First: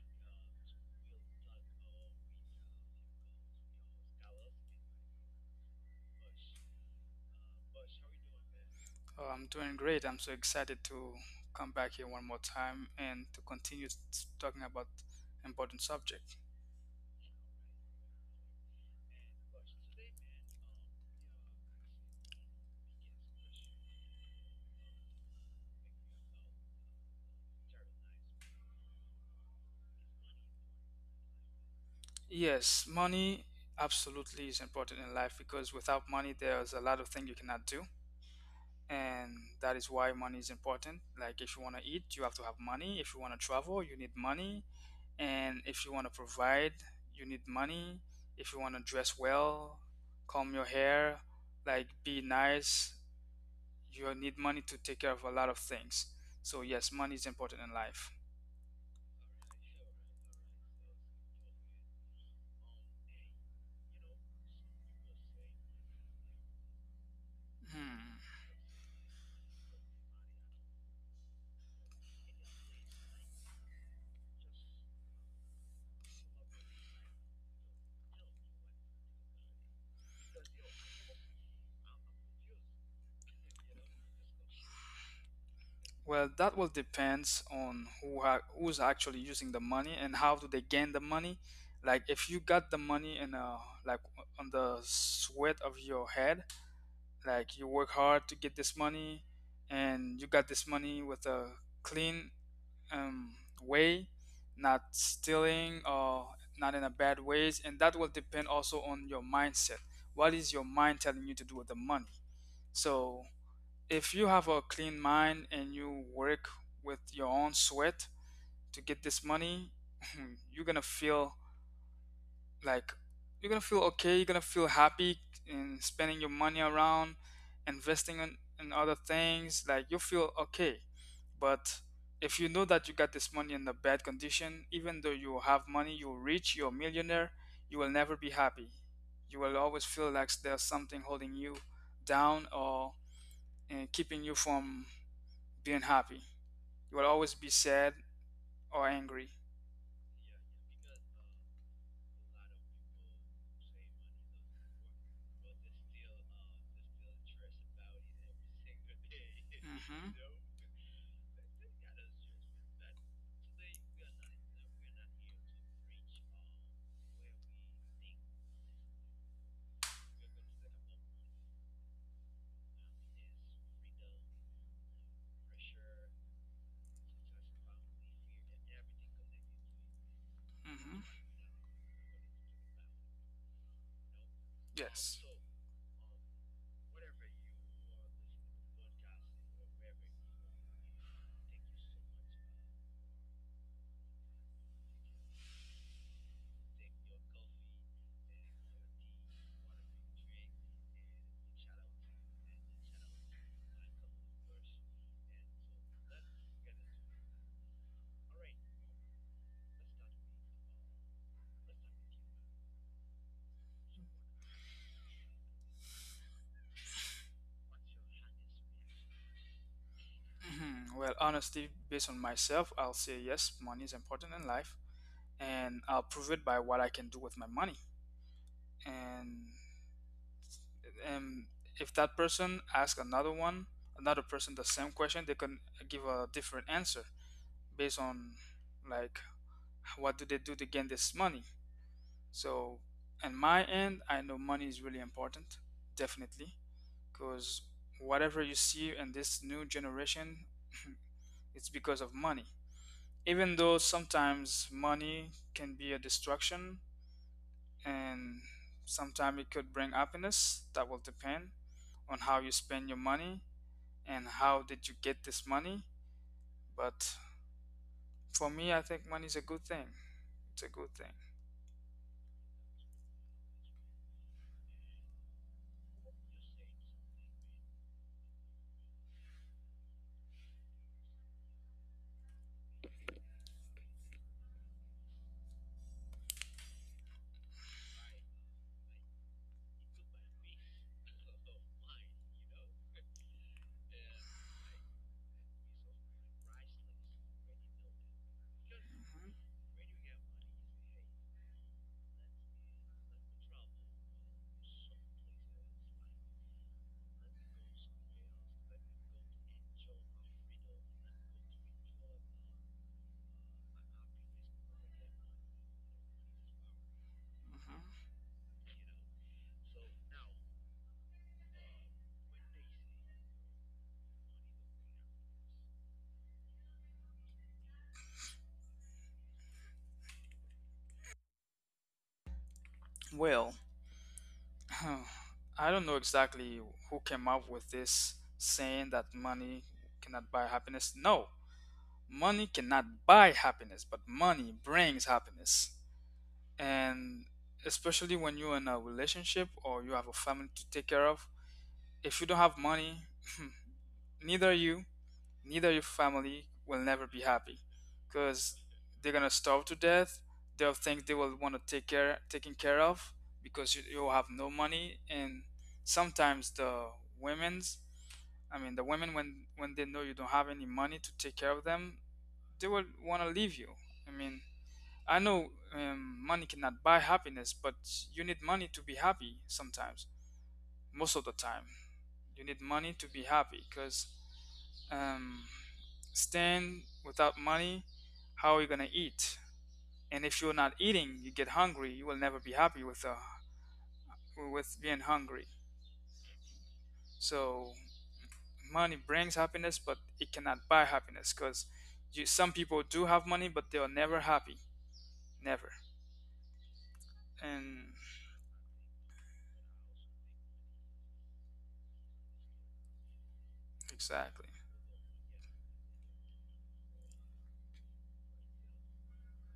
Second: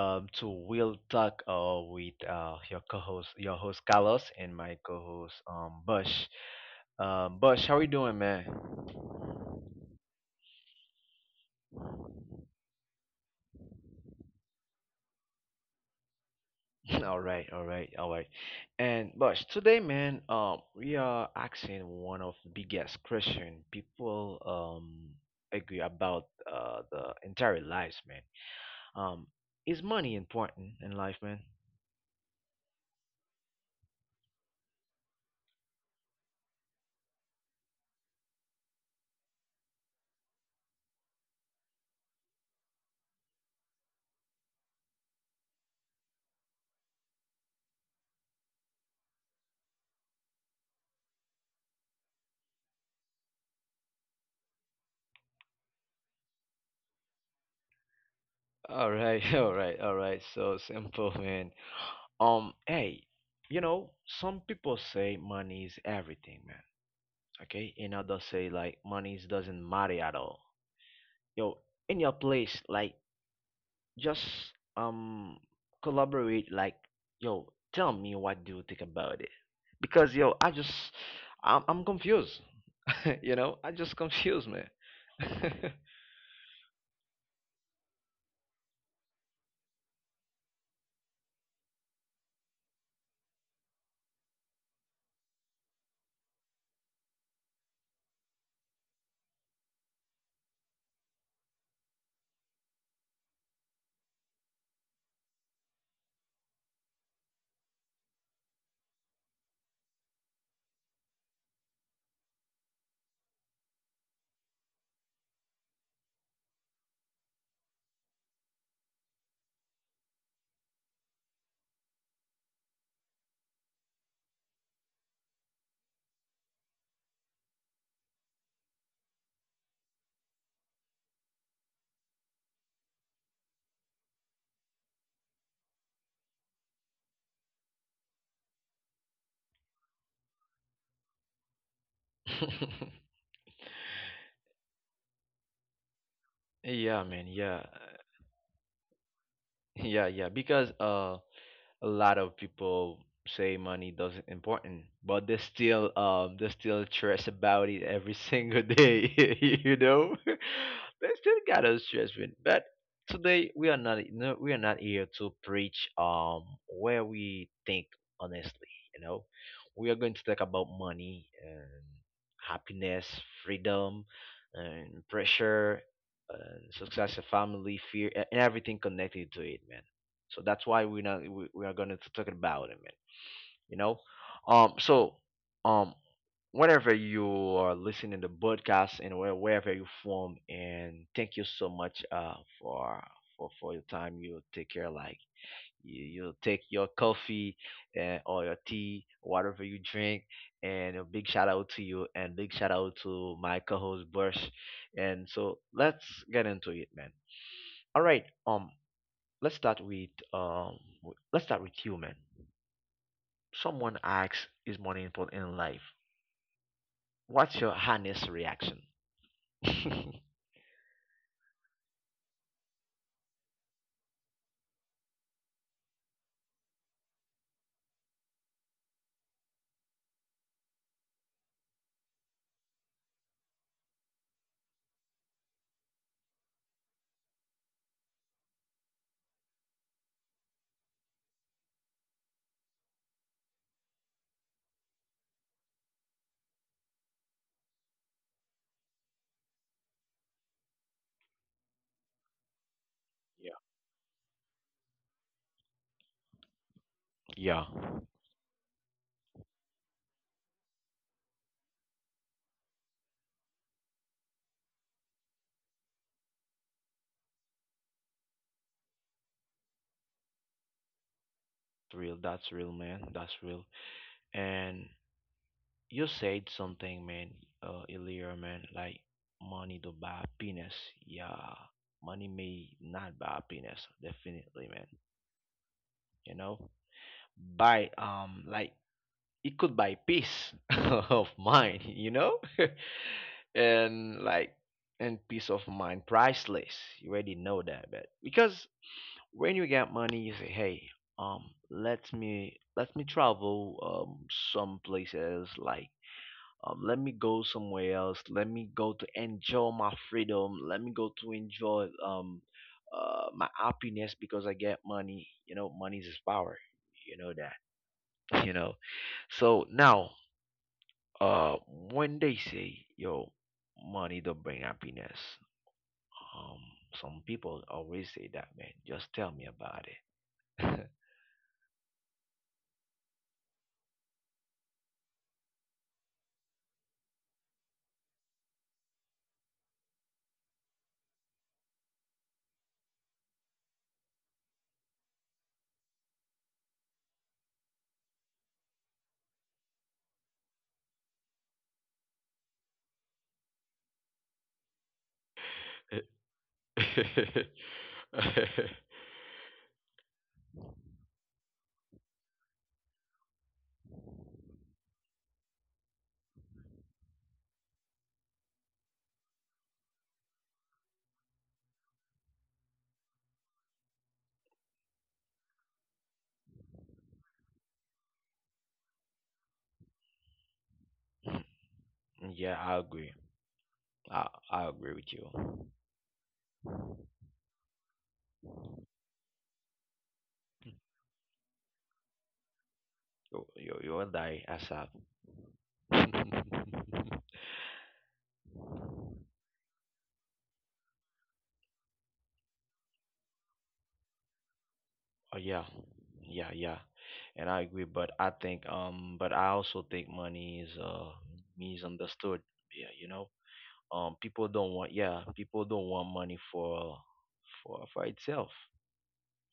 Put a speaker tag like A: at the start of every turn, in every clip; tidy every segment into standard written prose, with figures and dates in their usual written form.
A: to We'll Talk with your your host Carlos, and my co-host Bush. Bush, how are you doing, man?
B: Oh, I'm doing great. I'm so excited to come back here one more time and to continue talking about important subject.
A: All right, all right, all right. And Bush, today, man, we are asking one of the biggest question people agree about the entire lives, man. Um, is money important in life, man?
B: Yes, money absolutely is important in life because without money there's a lot of things you cannot do. And that is why money is important. Like if you want to eat, you have to have money. If you want to travel, you need money. And if you want to provide, you need money. If you want to dress well, comb your hair, like be nice, you need money to take care of a lot of things. So yes, money is important in life.
A: All right, all right, all right. So simple, man. Hey, you know, some people say money is everything, man. Okay, and
B: Hmm.
A: others say like doesn't matter at all. Yo, in your place, like just um collaborate. Like, yo, tell me what do you think about it? Because yo, I just I'm confused. You know, I just confused, man.
B: Well, that will depends on who's actually using the money and how do they gain the money. Like if you got the money in a like on the sweat of your head, like you work hard to get this money, and you got this money with a clean um, way, not stealing or not in a bad ways, and that will depend also on your mindset. What is your mind telling you to do with the money? So if you have a clean mind and you work with your own sweat to get this money, you're gonna feel like you're gonna feel okay, you're gonna feel happy in spending your money around, investing in other things, like you feel okay. But if you know that you got this money in a bad condition, even though you have money, you're rich, you're a millionaire, you will never be happy. You will always feel like there's something holding you down or keeping you from being happy. You
A: Yeah,
B: will
A: man.
B: always be
A: Yeah,
B: sad or angry.
A: yeah, yeah. Because a lot of people say money doesn't important, but they still stress about it every single day. You know,
B: hmm
A: they still got us stress with. But today we are not no, we are not here to preach where we think honestly. You know, we are going to talk about money and happiness, freedom, and pressure, and success, and family, fear, and everything connected to it, so that's why we're
B: hmm
A: not we, we are gonna talk about it, man. You know, um,
B: Yes.
A: so um, whenever you are listening to podcast and wherever you from, and thank you so much for for your time. You take care, like you take your coffee and or your tea, whatever you drink, and a big shout out to you and big shout out to my co-host Bush. And so let's get into it, man. All right. Let's start with you, man. Someone asks, "Is money important in life?" What's your honest reaction? Mhm.
B: Mhm. Well, honestly, based on myself, I'll say yes, money is important in life, and I'll prove it by what I can do with my money. And um, if that person asks another person the same question, they can give a different answer based on like what do they do to gain this money. So, in my end, I know money is really important, definitely, because whatever you see in this new generation, it's because of money.
A: Yeah.
B: Even though sometimes money can be a distraction,
A: Yeah, it's
B: and sometimes it could bring happiness, that will depend on how you spend your money and how did you get this money. But for me, I think money is a good thing. It's a good thing.
A: real. That's real, man. That's real. And you said something, man, earlier, man, like money to buy happiness. Yeah, money may not buy happiness, definitely, man. You know, buy like it could buy peace of mind, you know, and like and peace of mind, priceless. You already know that, but because when you get money, you say, hey, um, let me travel some places like let me go somewhere else, let me go to enjoy my freedom, let me go to enjoy my happiness, because I get money. You know, money is power, you know
B: Mhm.
A: that. You know, so now uh when they say, yo, money don't bring happiness, um some people always say that, man. Just tell me about
B: Well, I don't know exactly who came up with this saying that money cannot buy happiness. No, money cannot buy happiness, but money brings happiness. And especially when you're in a relationship or you have a family to take care of, if you don't have money, neither you, neither your
A: it.
B: family will never be happy, because they're gonna starve to death. They'll think they will want to take care, taken care of, because you'll have no money. And sometimes the women's I mean the women, when they know you don't have any money to take care of them, they will want to leave you. I mean, I know money cannot buy happiness, but you need money to be happy sometimes. Most of the time, you
A: Yeah,
B: need
A: I
B: money to
A: agree.
B: be happy because
A: I agree with
B: um,
A: you.
B: staying without money, how are you gonna eat? And if you're not eating, you get hungry. You will never be happy
A: You and I as
B: with being hungry.
A: Oh,
B: So money brings happiness, but it cannot buy happiness because some people do have money, but they are never happy.
A: yeah,
B: Never.
A: yeah, yeah, and I agree.
B: And
A: But I think, but I also think money is misunderstood. Yeah, you know,
B: exactly.
A: people don't want, yeah, people don't want money for itself.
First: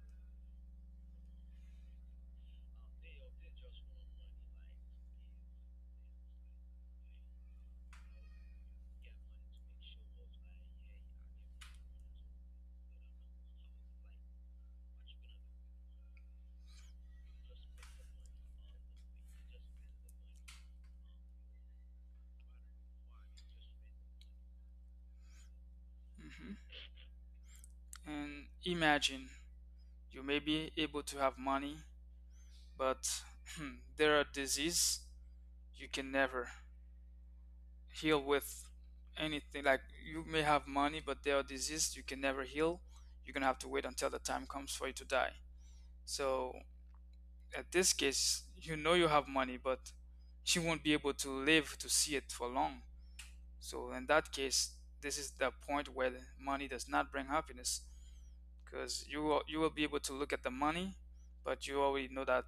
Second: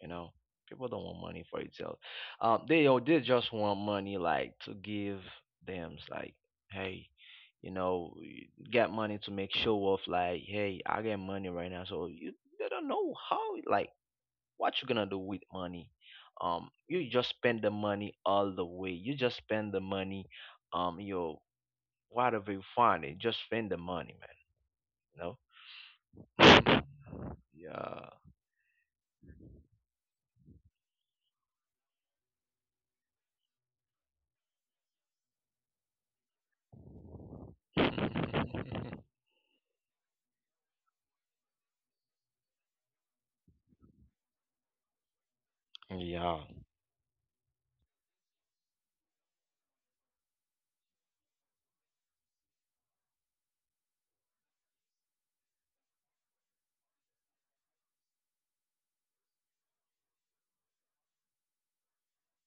A: You know, people don't want money for itself. They don't, they just want money like to give them. It's like, hey, you know, get money to make show off. Like, hey, I get money right now, so you they don't know how like what you gonna do with money. You just spend the money all the way, you just spend the money. Your Whatever you find, it just spend the money, man, you know.
B: Hmm.
A: Yeah.
B: And imagine, you may be able to have money, but there are diseases you can never heal with anything. Like you may have money, but there are diseases you can never heal. You're gonna have to wait until the time comes for you to die.
A: Yeah.
B: So at this case, you know you have money, but you won't be able to live to see it for long. So in that case, this is the point where the money does not bring happiness. Because you will be able to look at the money, but you already know that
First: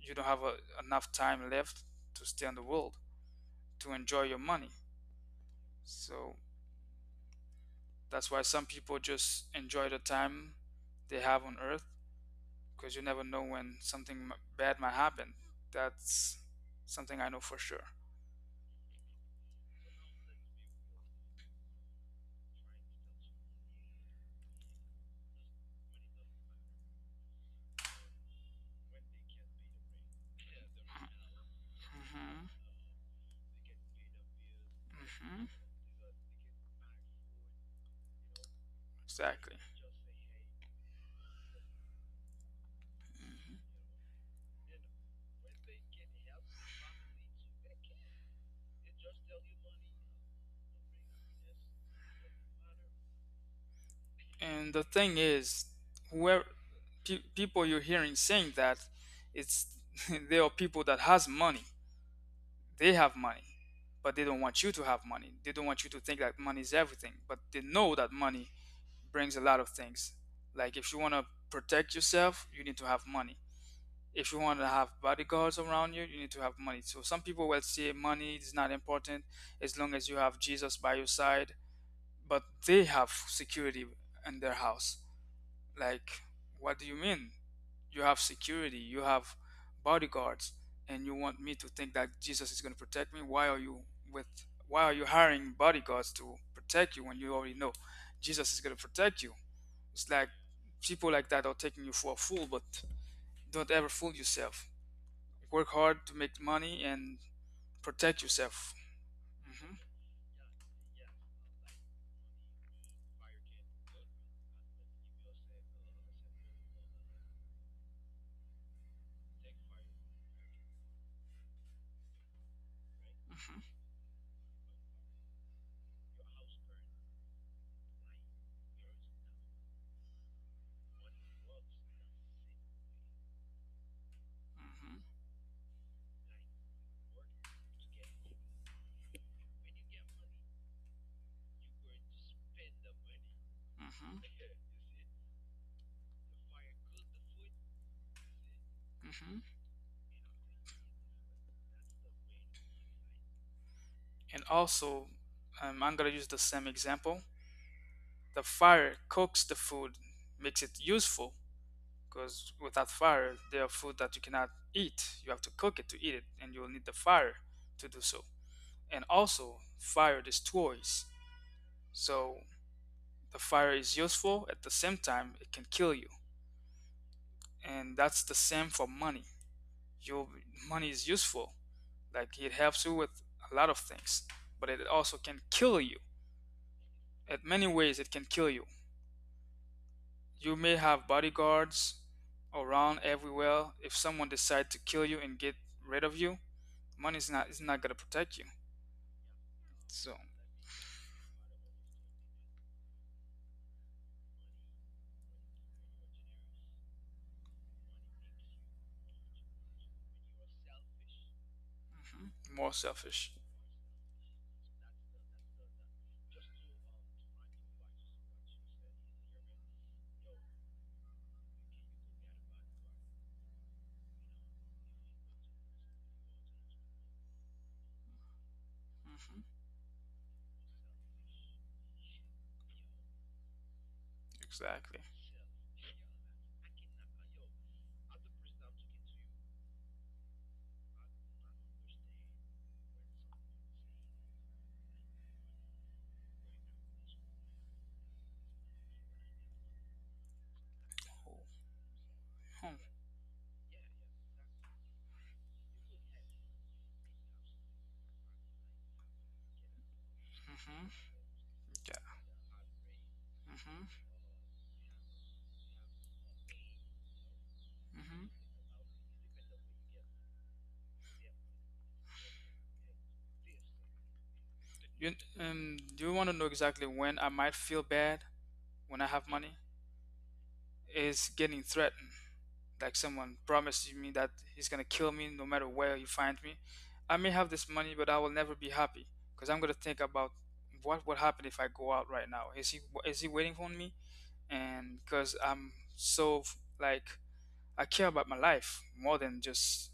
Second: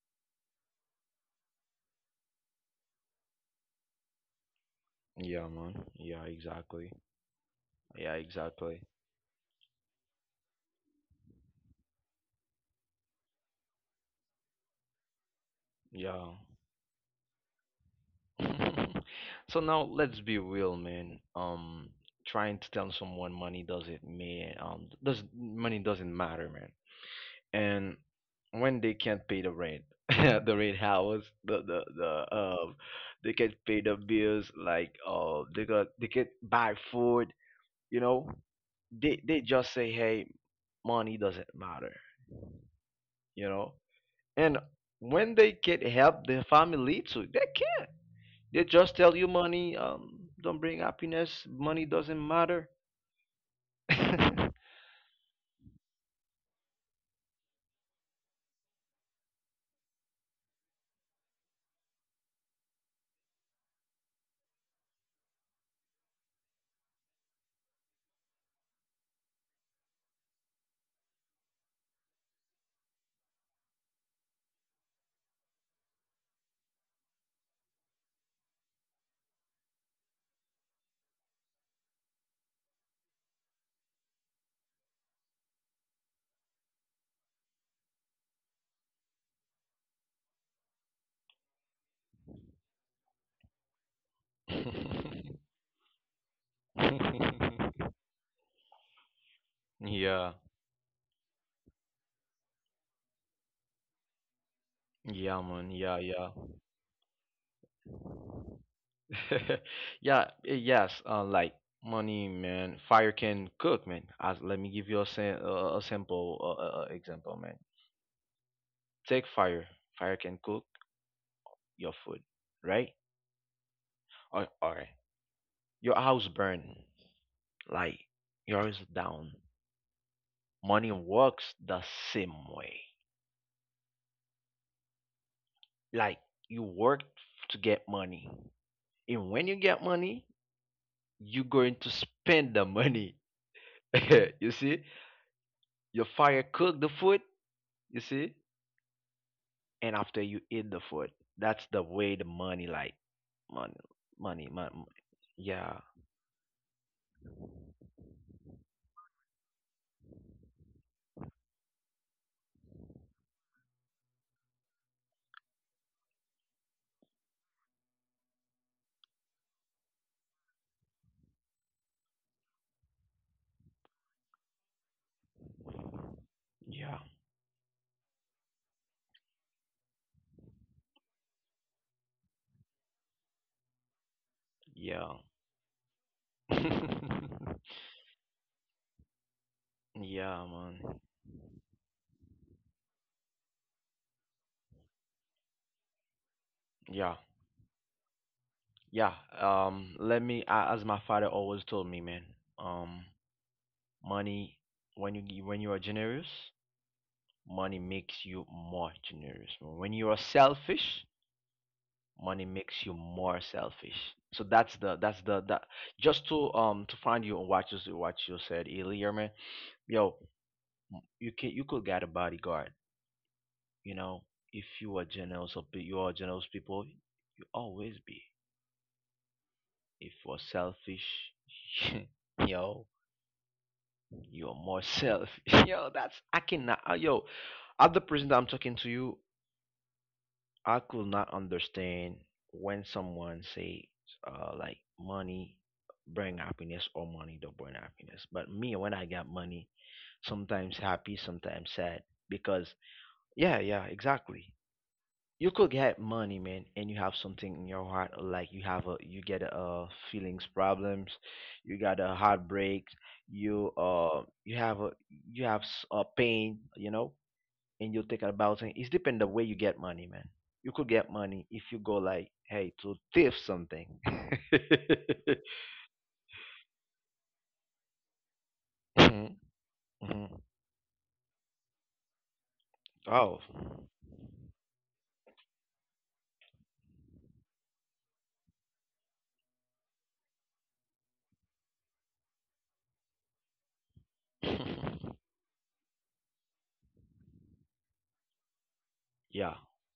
B: you don't have a, enough time left to stay on the world to enjoy your money.
A: Yeah, man. Yeah,
B: So
A: exactly. Yeah,
B: that's why some
A: exactly.
B: people just enjoy the time they have on Earth, because you never know when something bad might happen.
A: Yeah.
B: That's something I know for sure.
A: So now let's be real, man. Trying to tell someone money doesn't matter. And when they can't pay the rent, the rent house the the the
B: Hmm.
A: um they can not pay the bills, like
B: Hmm.
A: they can not buy food, you know. They
B: Exactly.
A: just say, hey, money doesn't matter, you know. And when they can not help their family too, they can not, they just tell you money don't bring happiness, money doesn't matter.
B: And the thing is, whoever people you're hearing saying that, it's they are people that has money. They have money, but they don't want you to have money. They don't want you to think that money is everything, but they know that money brings a lot of things. Like if you want to protect yourself, you need to have money. If you want to have bodyguards around you, you need to have money. So some people will say money is not important as long as you have Jesus by your side, but they have security in their house. Like, what do you mean? You have security, you have bodyguards, and you want me to think that Jesus is going to protect me? With why are you hiring bodyguards to protect you when you already know Jesus is going to protect you? It's like
A: Yeah,
B: people like that are taking you for a fool, but don't ever fool yourself.
A: yeah,
B: Work
A: man, yeah,
B: hard to
A: yeah.
B: make money and protect yourself. Hmm.
A: Yeah, yes. Like, money, man. Fire can cook, man. Let me give you a a simple example, man. Take fire. Fire can cook your food, right?
B: Hmm.
A: Or your house burn, like yours down. Money works the same way. Like, you work to get money, and when you get money, you're going to spend the money.
B: Hmm.
A: You see, your fire cook the food. You see
B: Hmm.
A: and after you eat the food. That's the way the money, like money,
B: And
A: money, money.
B: also,
A: Yeah,
B: I'm going to use the same example. The fire cooks the food, makes it useful, because without fire there are food that you cannot eat. You have to cook it to eat it, and you will need the fire to do so. And also fire destroys. So the fire is useful; at the same time, it can kill you.
A: yeah,
B: And that's the same for money. Your money is useful, like it helps you with a lot of things, but it
A: yeah.
B: also can kill you. At many ways it can kill you.
A: Yeah,
B: You may
A: man.
B: have bodyguards around everywhere. If someone decides to kill you and get rid of you,
A: Yeah,
B: Money is not gonna protect you.
A: yeah.
B: So
A: As my father always told me, man. Um, money when you gi- When you are generous, money makes you more generous. When you are selfish,
B: mhm,
A: money
B: more
A: makes you
B: selfish.
A: more selfish. So that's the that just to find you on what you said earlier, man. Yo, you could get a bodyguard. You know, if you are you are generous people, you always be.
B: Hmm.
A: If you're selfish, yo, you're more
B: Exactly.
A: selfish. Yo, that's I cannot. Yo, at the person that I'm talking to you, I could not understand when someone says like money bring happiness or money don't bring happiness. But me, when I get money, sometimes happy, sometimes sad because yeah, yeah, exactly. You could get money, man, and you have something in your heart, like you have a you get feelings
B: Mm-hmm.
A: problems, you
B: Yeah.
A: got a heartbreak,
B: Hmm.
A: you have a you have a pain, you know, and you think
B: Hmm.
A: about it. It's depend the way you get money, man. You could get money if you go like, hey, to thief something.
B: You do you want to know exactly when I might feel bad when I have
A: Mhm,
B: money?
A: mhm.
B: Is getting threatened. Like
A: Oh.
B: someone promises me that he's gonna kill me no matter where he finds me. I may have this money, but I will never be happy because I'm gonna think about what would happen if I go out right now. Is he waiting for me? And because I'm so like I care about my life more than
A: Yeah,
B: just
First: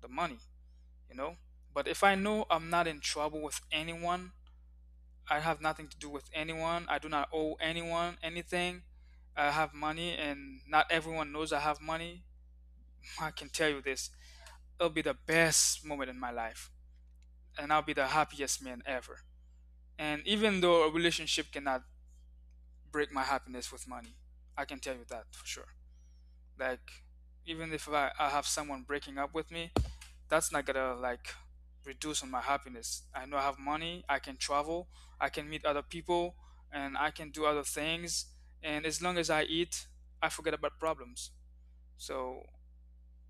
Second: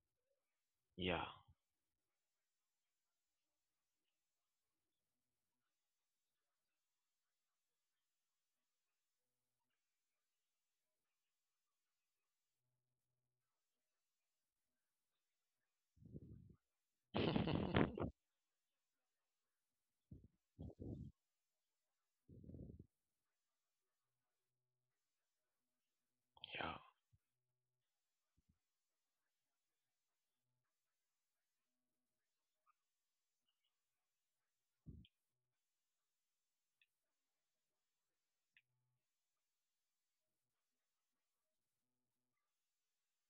B: the money, you
A: yeah.
B: know? But if I know I'm not in trouble with anyone, I have nothing to do with anyone, I do not owe anyone anything, I have money, and not everyone knows I have money, I can tell you this. It'll be the best moment in my life, and I'll be the happiest man ever. And even though a relationship cannot break my happiness with money, I can tell you that for sure.
A: Yeah.
B: Like, even if I, I have someone breaking up with me, that's not gonna like reduce on my happiness. I know I have money, I can travel, I can meet other people, and I can do other things. And as long as I eat, I forget about problems. So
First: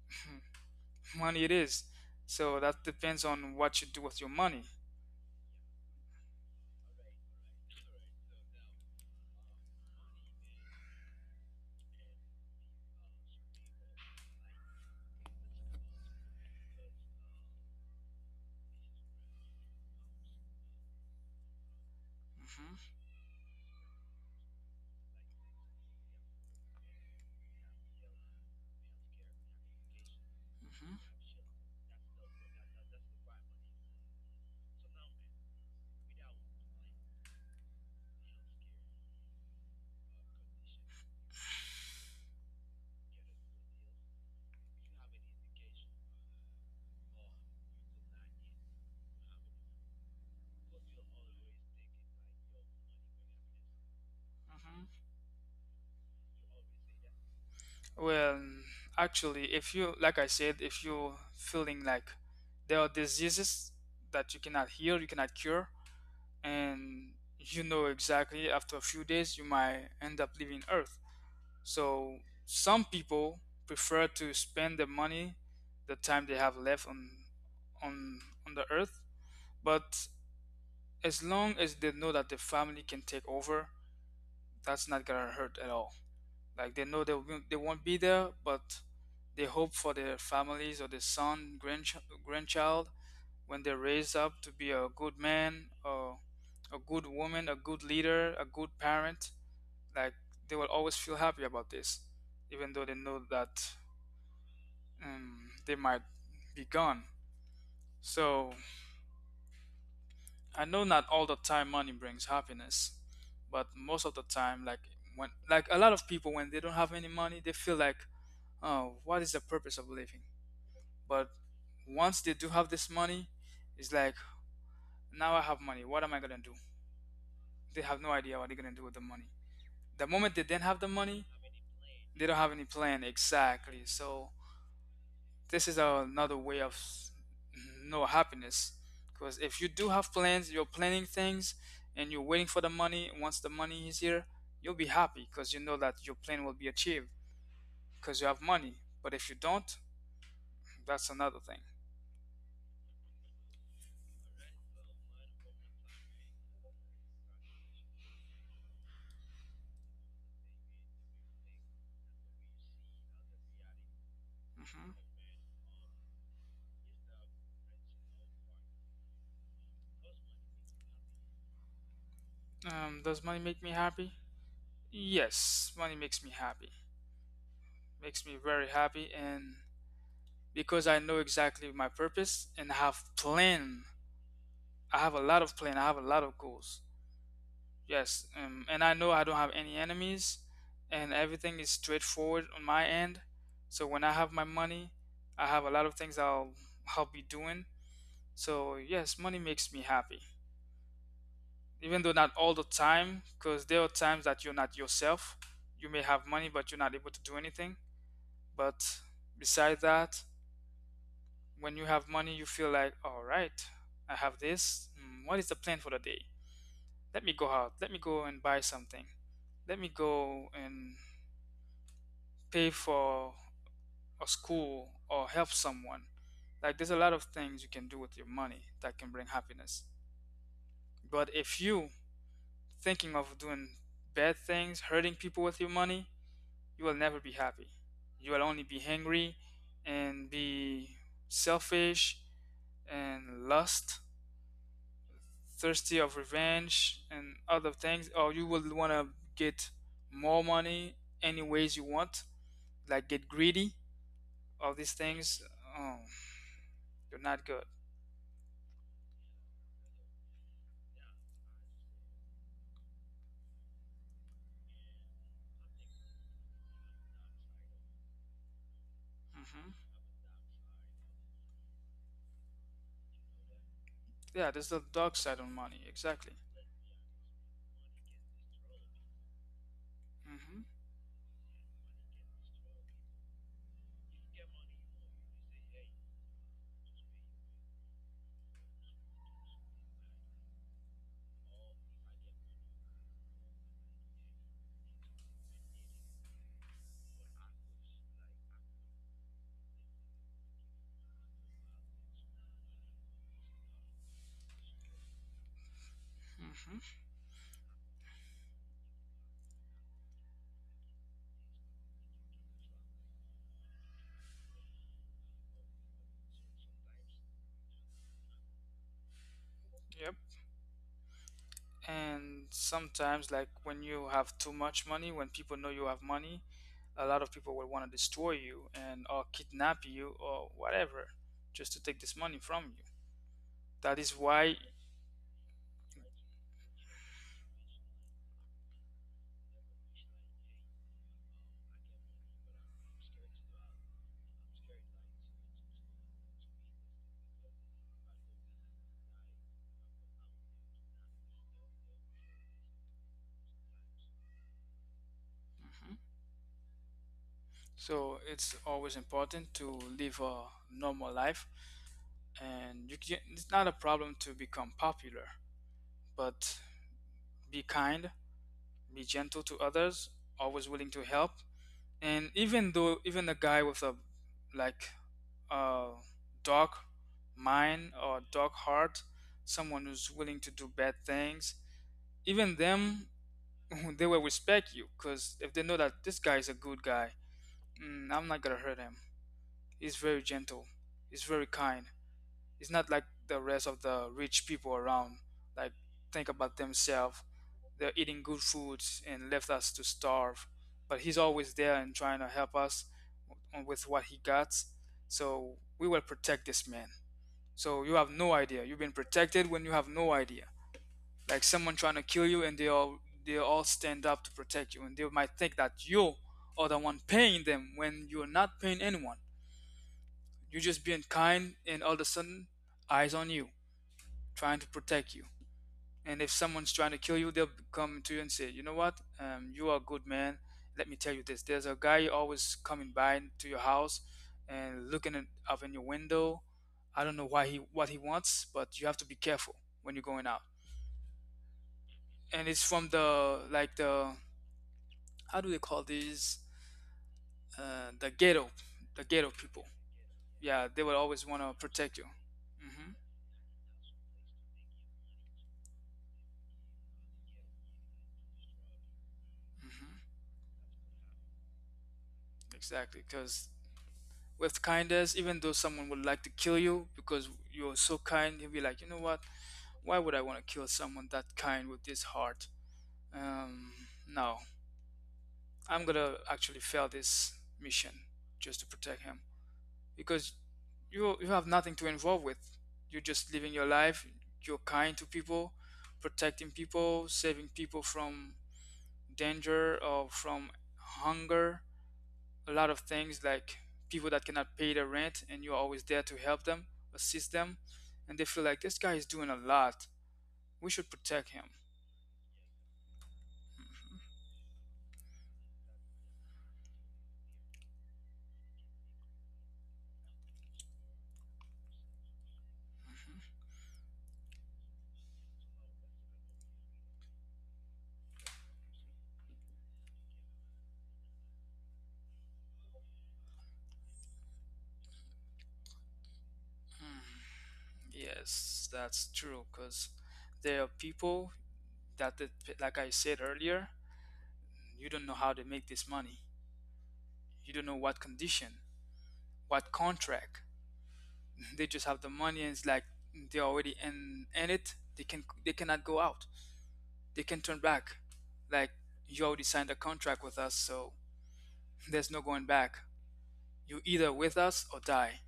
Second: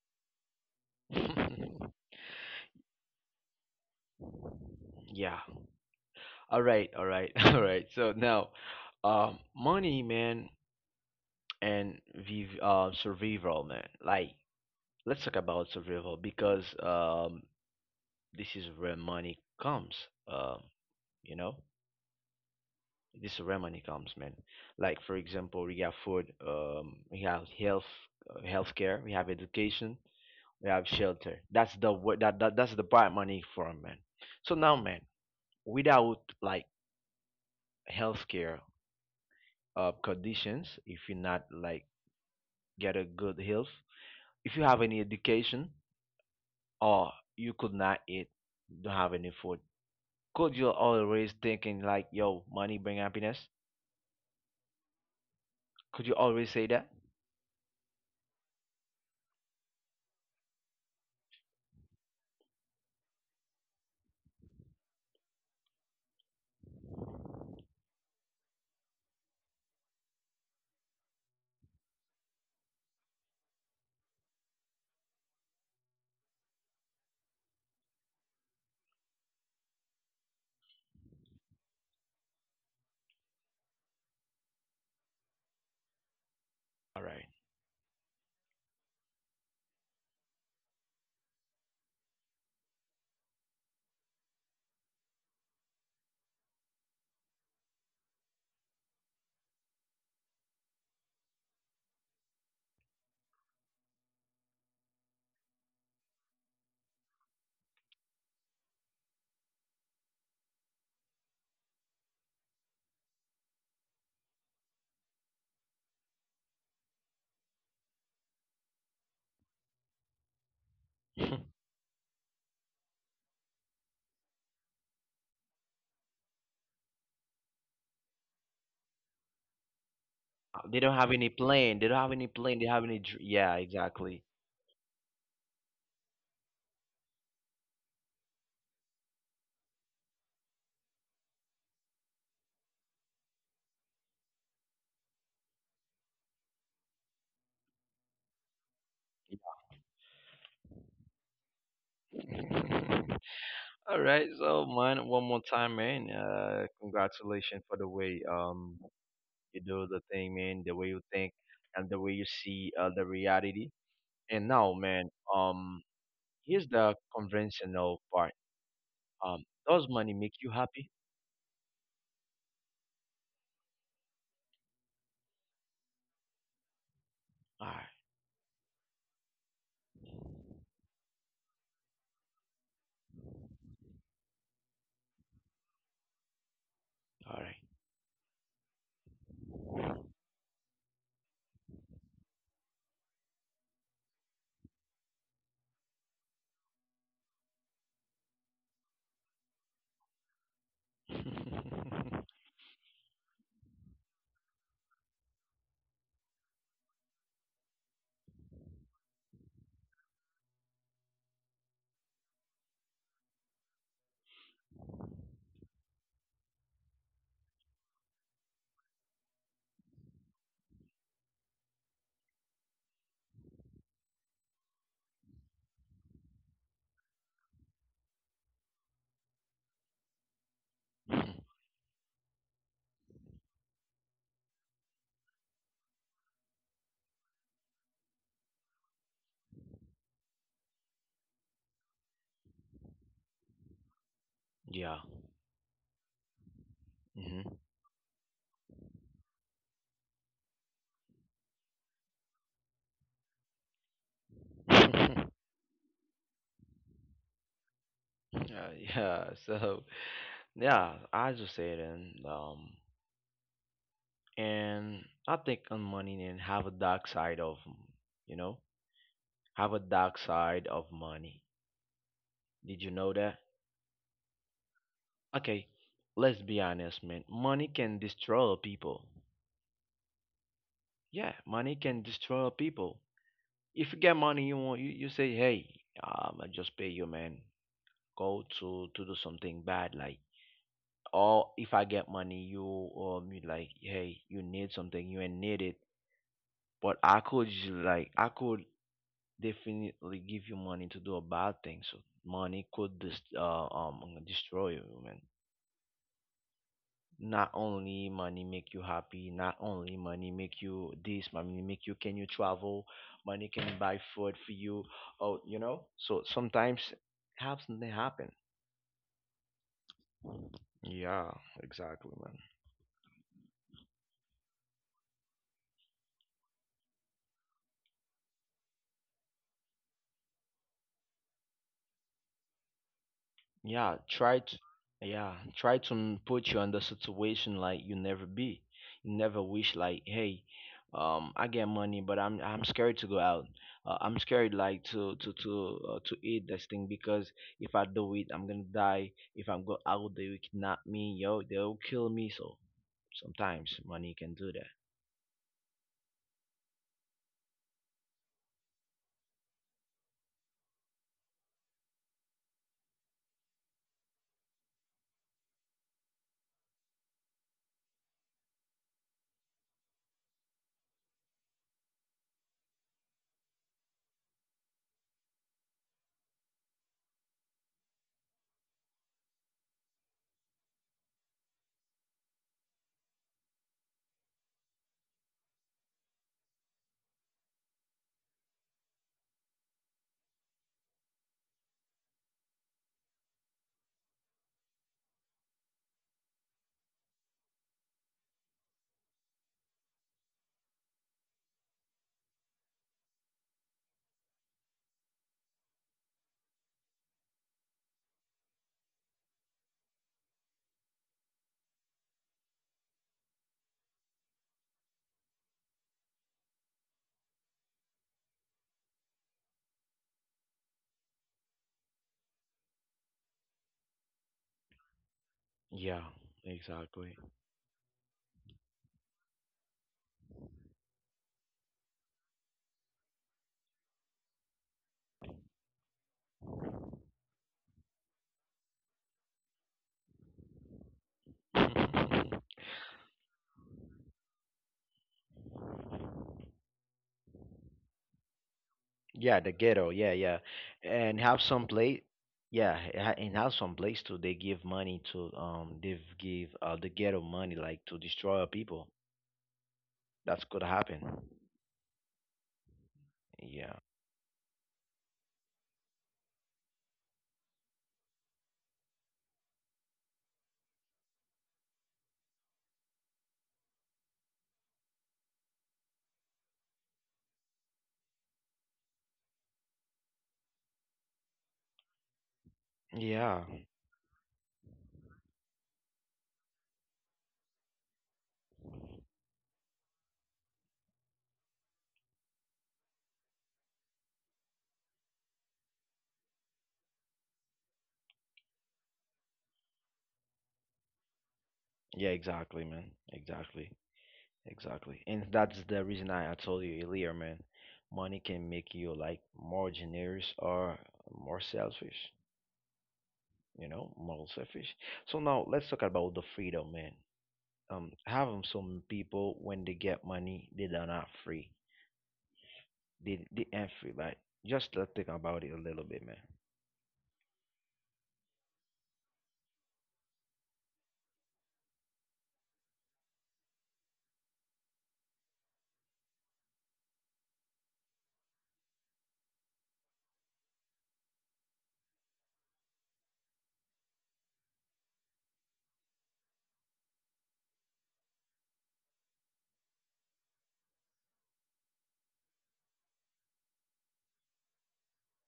B: money it is. So that depends on what you do with your money.
A: Yeah. All right, all right. So now, money, man, and survival, man. Like, let's talk about survival, because this is where money comes. Um, you know,
B: Hmm.
A: this is where money comes, man. Like, for example, we have food, we have health, healthcare, we have education, we have
B: Hmm.
A: shelter. That's the wo- that, that that's the part money for, man. So now, man, without like healthcare conditions, if you're not like get a good health, if you have any education, or you could not eat, don't have any food, could you always thinking like, yo, money bring happiness?
B: Hmm.
A: Could you always say that?
B: Well, actually, if you like I said, if you're feeling like there are diseases that you cannot heal, you cannot cure, and you know exactly after a few days you might end up leaving Earth. So some people prefer to spend the money, the time they have left on on the Earth, but as long as they know that the family can take over, that's not gonna hurt at all. Like they know
A: All right.
B: they won't be there, but they hope for their families or their son, grandchild. When they're raised up to be a good man or a good woman, a good leader, a good parent, like they will always feel happy about this, even though they know that they might be gone. So I know not all the time money brings happiness, but most of the time, like when like a lot of people, when they don't have any money, they feel like, oh, what is the purpose of living? But once they do have this money, it's like, now I have money. What am I gonna do? They have no idea what they're gonna do with the money. The moment they don't have
A: They
B: the
A: don't have
B: money,
A: any plan. They don't have
B: they
A: any
B: don't have
A: plan.
B: any
A: They have any.
B: plan
A: Dr- Yeah,
B: exactly.
A: exactly.
B: So this is a, another way of no happiness. Because if you do have plans, you're planning things, and you're waiting for the money. Once the money is here, you'll be happy because you know that your plan will be achieved because you have money. But if you don't, that's another thing.
A: All right, so, man, one more time, man. Congratulations for the way you do the thing, man. The way you think and the way you see the reality. And now,
B: Hmm.
A: man, um, here's the conventional part. Does money make you happy?
B: Does money make me happy? Yes, money makes me happy.
A: Ah,
B: Makes me very happy, and because I know exactly my purpose and have plan. I have a lot of plan. I have a lot of goals.
A: all right.
B: Yes, and I know I don't have any enemies, and everything is straightforward on my end. So when I have my money, I have a lot of things I'll be doing. So yes, money makes me happy, even though not all the time, because there are times that you're not yourself. You may have money, but you're not able to do anything. But besides that, when you have money, you feel like, all right, I have this. What is the plan for the day? Let me go out. Let me go and buy something. Let me go and pay for a school or help someone. Like, there's a lot of things you can do with your money that can bring happiness. But if you thinking of doing bad things, hurting people with your money, you will never be happy. You will only be hangry and be selfish and lust
A: Yeah.
B: thirsty of revenge and
A: Hmm.
B: other things, or you will want to get more money any ways you want, like get greedy. All these
A: Yeah,
B: things, oh, they're not good.
A: yeah. So, yeah, I just said, and I think on money and have a dark side of, you know,
B: Hmm.
A: have a dark side of money. Did you know that?
B: Yeah, there's the dark side of
A: Okay,
B: money, exactly.
A: let's be honest, man. Money can destroy people.
B: Hmm.
A: Yeah, money can destroy people. If you get money, you say, hey, I just pay you, man, go to do something bad, like, or if I get money, you like, hey, you need something, you ain't need it, but I could definitely give you money to do a bad thing. So money could destroy you, man.
B: Hmm.
A: Not only money make you happy, not only money make you this, money make you can you travel, money can buy food for you. Oh, you know, so sometimes have something happen.
B: Yep.
A: Yeah, exactly.
B: And sometimes, like when you have too much money, when people know you have money, a lot of people will want to destroy you and or kidnap you or whatever, just to take this money from you.
A: Yeah,
B: That is
A: try
B: why.
A: to. Yeah, try to put you in the situation, like, you never be you never wish, like, hey, I get money, but I'm scared to go out, I'm scared like to eat this thing, because if I do it, I'm gonna die, if I'm go out, they will kidnap me, yo, they'll kill me. So sometimes money can do that.
B: Mhm. So it's always important to live a normal life, and you can, it's not a problem to become popular, but be kind, be gentle to others, always willing to help. And even though even a guy with a, like, a dark mind or dark heart, someone who's willing to do bad things, even them they will respect you because if they know that this guy is a good guy, I'm not gonna hurt him. He's very gentle. He's very kind. He's not like the rest of the rich people around, like, think about themselves. They're eating good foods and left us to starve, but he's always there and trying to help us with what he got. So we will protect this man. So you have no idea you've been protected. When you have no idea, like, someone trying to kill you, and they all stand up to protect you, and they might think that you are the one paying them when you're not paying anyone. You're just being kind, and all of a sudden, eyes on you, trying to protect you.
A: Yeah,
B: And if someone's trying to
A: exactly.
B: kill you, they'll come to you and say, you know what, you are a good man. Let me tell you this, there's a guy always coming by to your house and looking at, up in your window. I don't know why he what he wants, but you have to be careful when you're going out. And it's from, the like, the, how do we call these? uh, the ghetto the ghetto
A: Yeah, the
B: people.
A: ghetto. Yeah, yeah,
B: Yeah, they will
A: and
B: always want
A: have
B: to
A: some
B: protect
A: place.
B: you.
A: Yeah,
B: Hmm.
A: and have some place too. They give money to they give the ghetto money like to destroy people.
B: Hmm.
A: That's could happen.
B: Exactly, because
A: Yeah,
B: with kindness, even though someone would like to kill you because you're so kind, he will be like, you know what, why would I want to kill someone that kind with this heart? um no, I'm gonna actually fail this mission just to protect him. Because you have nothing to involve with. You're just
A: yeah,
B: living your life. You're kind to people, protecting people, saving people from danger or from hunger. A lot of things, like people that cannot pay their rent, and you're always there to help them, assist them, and they feel like this guy is doing a lot. We should protect him.
A: yeah. Exactly, man. Exactly, exactly. And that's the reason I told you earlier, man. Money can make you like more generous or more selfish. You know, more selfish. So now let's talk about the freedom, man. Having some people, when they get money, they are not free, they ain't free, right? Just to think about it a little bit,
B: Yes, that's true. Cause there are people that, like I said earlier, you don't know how they make this money. You don't know what condition, what contract. They just have the money, and it's like they're already in it. They cannot go out. They can turn back. Like, you already signed a contract with us, so there's no going back. You either with us or die.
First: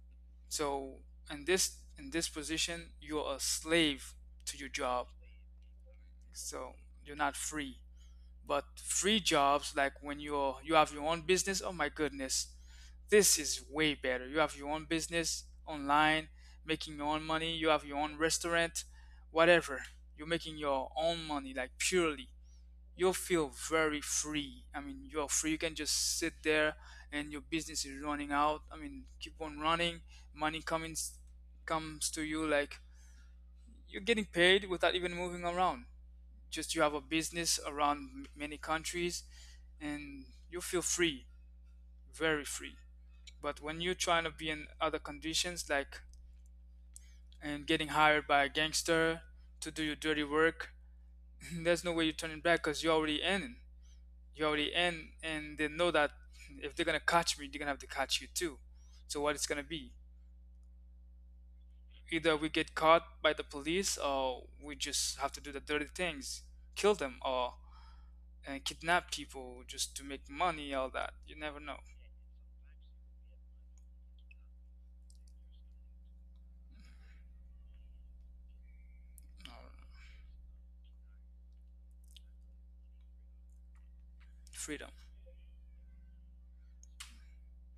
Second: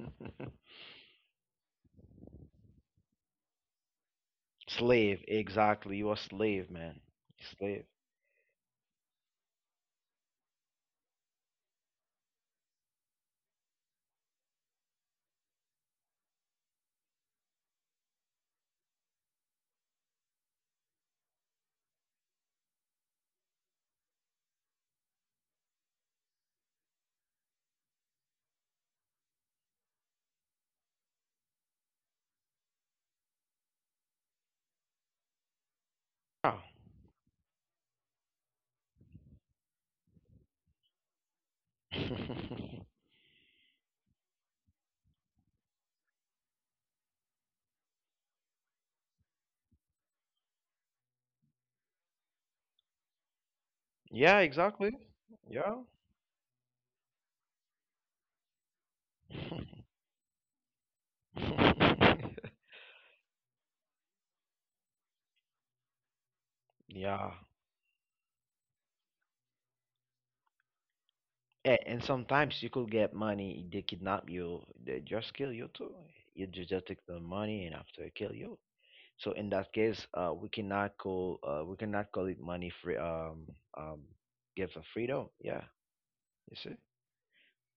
A: man.
B: So in this position, you're a slave to your job.
A: Slave, exactly, you a slave,
B: So
A: man.
B: you're not free.
A: Slave.
B: But free jobs, like when you have your own business, oh my goodness, this is way better. You have your own business online, making your own money. You have your own restaurant, whatever. You're making your own money, like purely. You'll feel very free. I mean, you're free. You can just sit there, and your business is running out. I mean, keep on running. Money comes to you, like, you're getting paid without even moving around.
A: Yeah.
B: Just you have a business around many countries, and you feel free. Very free. But when you're trying to be in other conditions, like, and getting hired by a gangster to do your dirty work, there's no way you're turning back because you already in
A: Yeah,
B: you already
A: exactly.
B: in and they
A: Yeah.
B: know that if they're gonna catch me, they're gonna have to catch you too. So what it's gonna be? Either we get caught by the police, or we just have to do the dirty things, kill them,
A: Yeah,
B: or and kidnap people just to make money, all that. You never know.
A: and sometimes you could get money, they kidnap you, they just kill you too. You just take the money and after they kill you. So in
B: Uh,
A: that case, we cannot call it money free, um gives of
B: Freedom.
A: freedom. Yeah, you see,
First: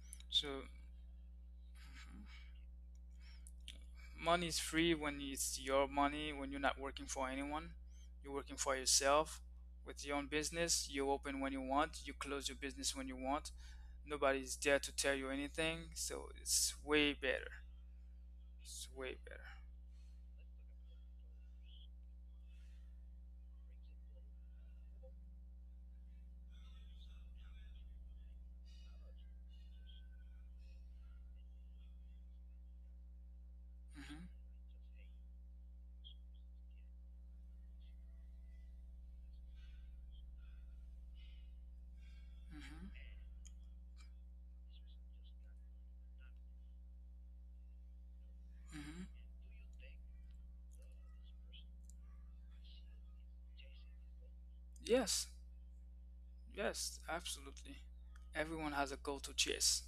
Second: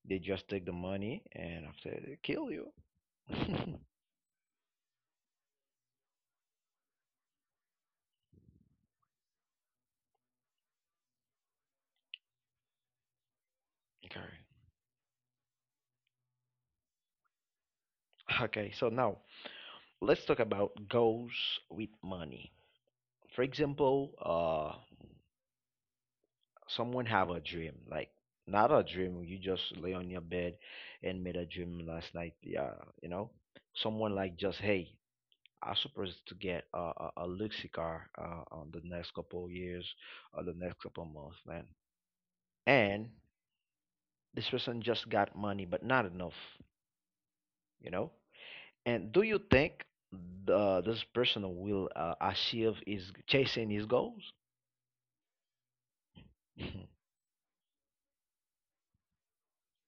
A: they just
B: So
A: take the money and after they kill you. Okay.
B: money is free when it's your money, when you're not working for anyone. You're working for yourself with your own business. You open when you want. You close your business when you want. Nobody's there to tell you anything. So it's way better.
A: Okay.
B: It's
A: So
B: way
A: now
B: better.
A: let's talk about goals with money. For example, someone have a dream, like not a dream you just lay on your bed and made a dream last night. Yeah, you know, someone
B: Hmm.
A: like just, hey, I supposed to get a luxury car on the next couple of years or the next couple of months, man.
B: Hmm.
A: And this person just got money, but not enough, you know.
B: Hmm.
A: And do you think the this person will achieve his chasing his goals?
B: Yes. Yes. Absolutely. Everyone has a goal to chase.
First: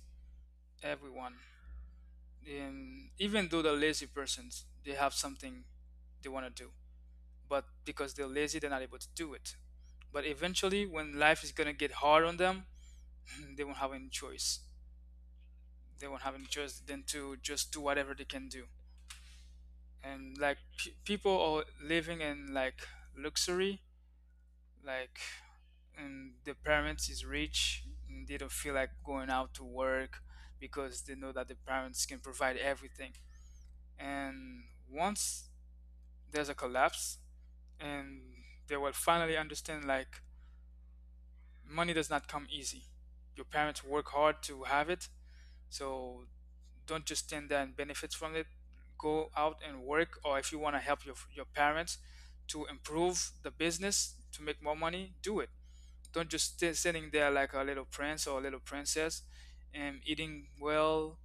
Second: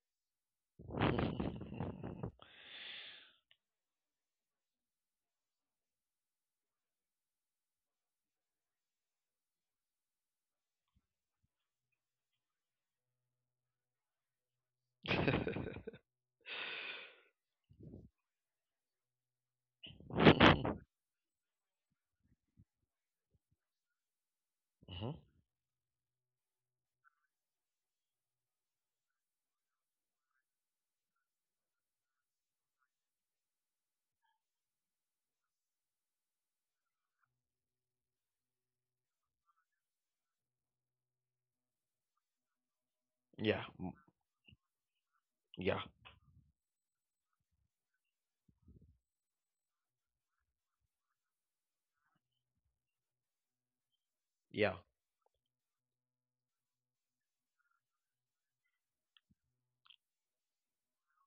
B: Everyone. Even though they're lazy persons, they have something they want to do. But because they're lazy, they're not able to do it. But eventually, when life is gonna get hard on them, they won't have any choice.
A: Mhm.
B: They won't have any choice than to just do whatever they can do. And like pe people are living in, like, luxury, like, and the parents is rich. And they don't feel like going out to work because they know that the parents can provide everything. And once there's a collapse, and they will finally understand, like, money does not come easy. Your
A: Yeah,
B: parents
A: mm,
B: work hard to have it,
A: yeah,
B: so don't just stand there and benefit from it. Go out and work, or if you want to help your parents to improve the business to make
A: yeah,
B: more money, do it. Don't just stay sitting there like a little prince or a little princess and eating well.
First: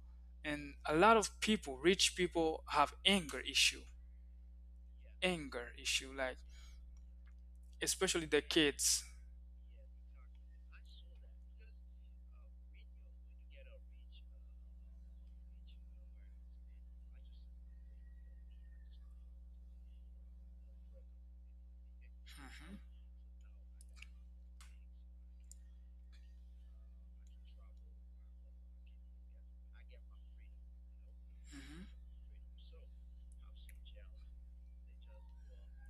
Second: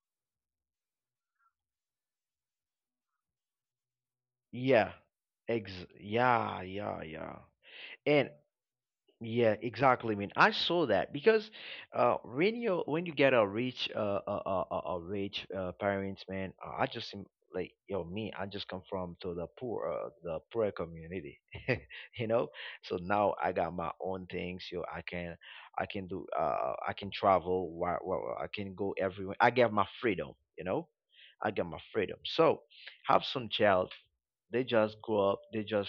B: And a lot of people, rich people, have
A: yeah. Ex
B: anger issue, like,
A: Yeah, yeah, yeah.
B: especially
A: And
B: the kids.
A: yeah, exactly. I mean, I saw that because when you get a rich rich parents, man, I just like yo me. I just come from to the poor community, you know.
B: Mhm,
A: So now I got my own things. Yo, I can do I can travel. Why, I can go everywhere. I get my freedom, you know. I get my
B: mhm.
A: freedom. So have some child. They just grow up. They just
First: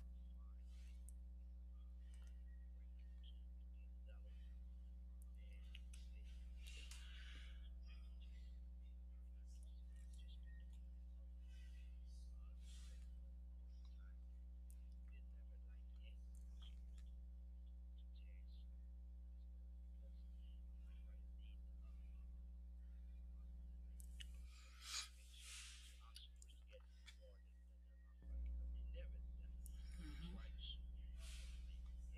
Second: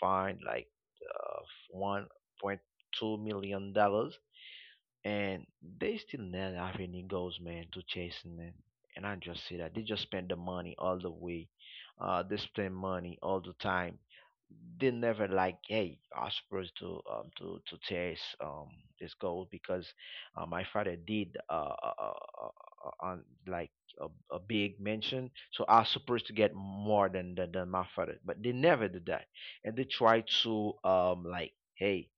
A: find like uh, $1.2 million, and they still not have any goals, man, to chasing, man. And I just see that they just spend the money all the way. They spend money all the time. They never like, hey, I'm supposed to chase this goal because my father did uh on like a big mention. So I was supposed to get more than, than my father, but they never did that, and they try to like, hey,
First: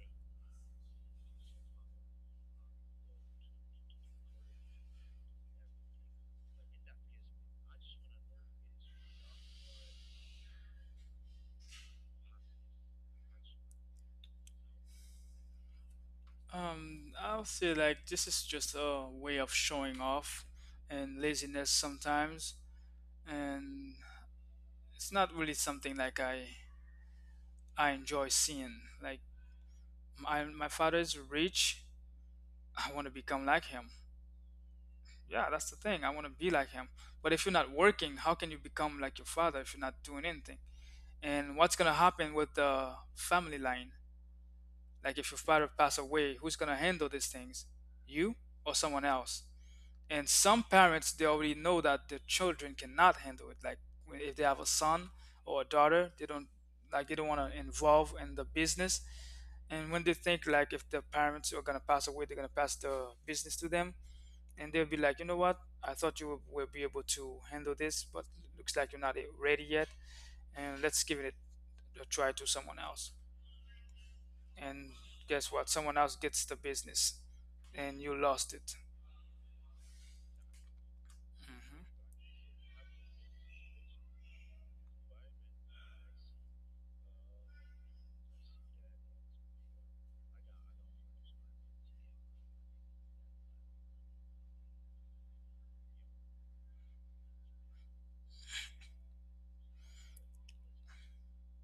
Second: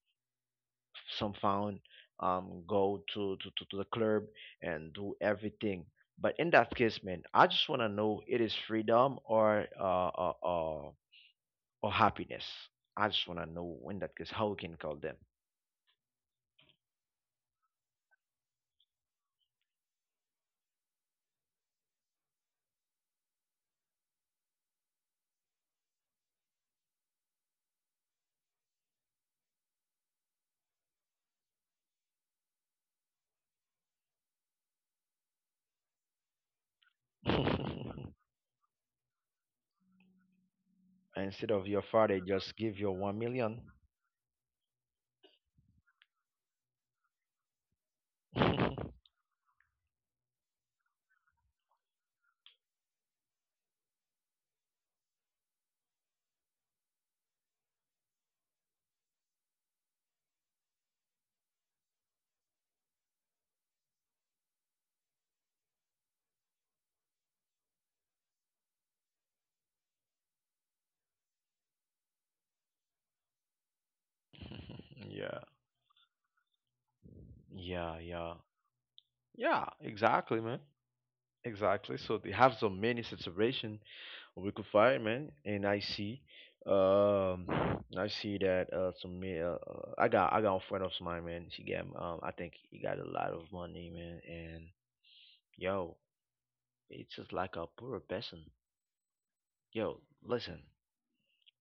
A: some found go to the club and do everything. But in that case, man, I just want to know, it is freedom or happiness. I just want to know, in that case, how we can call them.
B: I'll say, like, this is just a way of showing off and laziness sometimes, and it's not really something like I enjoy seeing. Like, my father is rich, I want to become like him. Yeah, that's the thing. I want to be like him. But if you're not working, how can you become like your father if you're not doing anything?
A: Instead
B: And
A: of
B: what's
A: your
B: gonna
A: father
B: happen with
A: just give
B: the
A: your one
B: family
A: million
B: line? Like, if your father pass away, who's gonna handle these things? You or
A: Yeah.
B: someone else? And some parents, they already know that their children cannot handle it, like, if they have a son or a daughter, they don't, want to involve in the business. And when they think, like, if the parents are going to pass away, they're going to pass the business to them, and they'll be like, you know what, I thought you will be able to handle this, but looks like you're not ready yet, and let's give it a try to someone else. And guess what, someone else gets the business, and
A: Yeah,
B: you
A: yeah.
B: lost it.
A: Yeah, exactly, man.
B: Hmm.
A: Exactly. So they have so many situation we could find, man. And um, I see that I got a friend of mine, man. She got I think he got a lot of money, man. And yo, it's just like a poor person. Yo, listen,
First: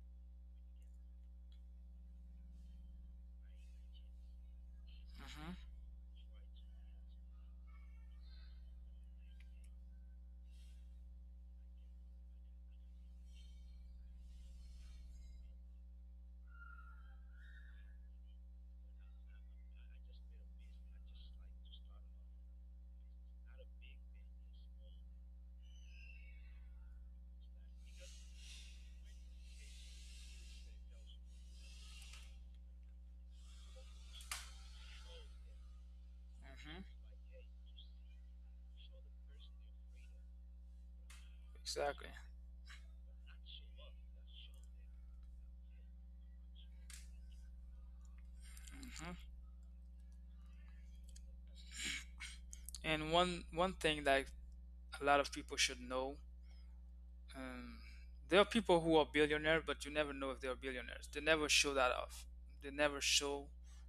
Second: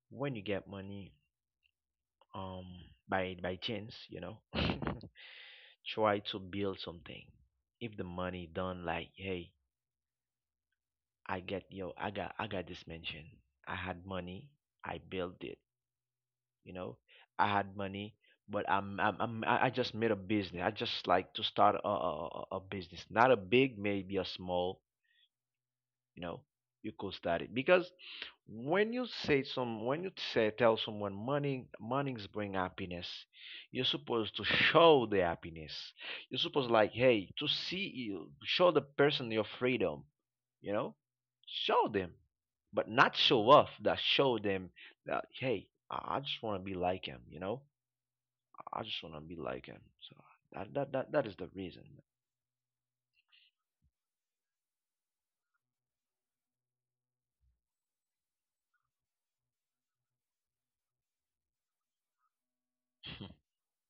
A: when you get money, um, by chance, you know,
B: Hmm.
A: try to build something. If the money done, like, hey, I get yo, I got this mansion. I had money, I built it. You know, I had money, but I just made a business. I just like to start a business, not a big, maybe a small, you know. You could study because when you say some, when you say tell someone money monies bring happiness, you're supposed to show the happiness. You're supposed like,
B: Hmm.
A: hey, to see you show the person your freedom, you know. Show
B: Exactly.
A: them. But not show off, that show them that, hey, I just want to be like him, you know. I just
B: Mm-hmm.
A: want to be like him. So that that is the reason.
B: And one thing that a lot of people should know, um, there are people who are billionaires, but you never know if they are billionaires. They never show that off. They never show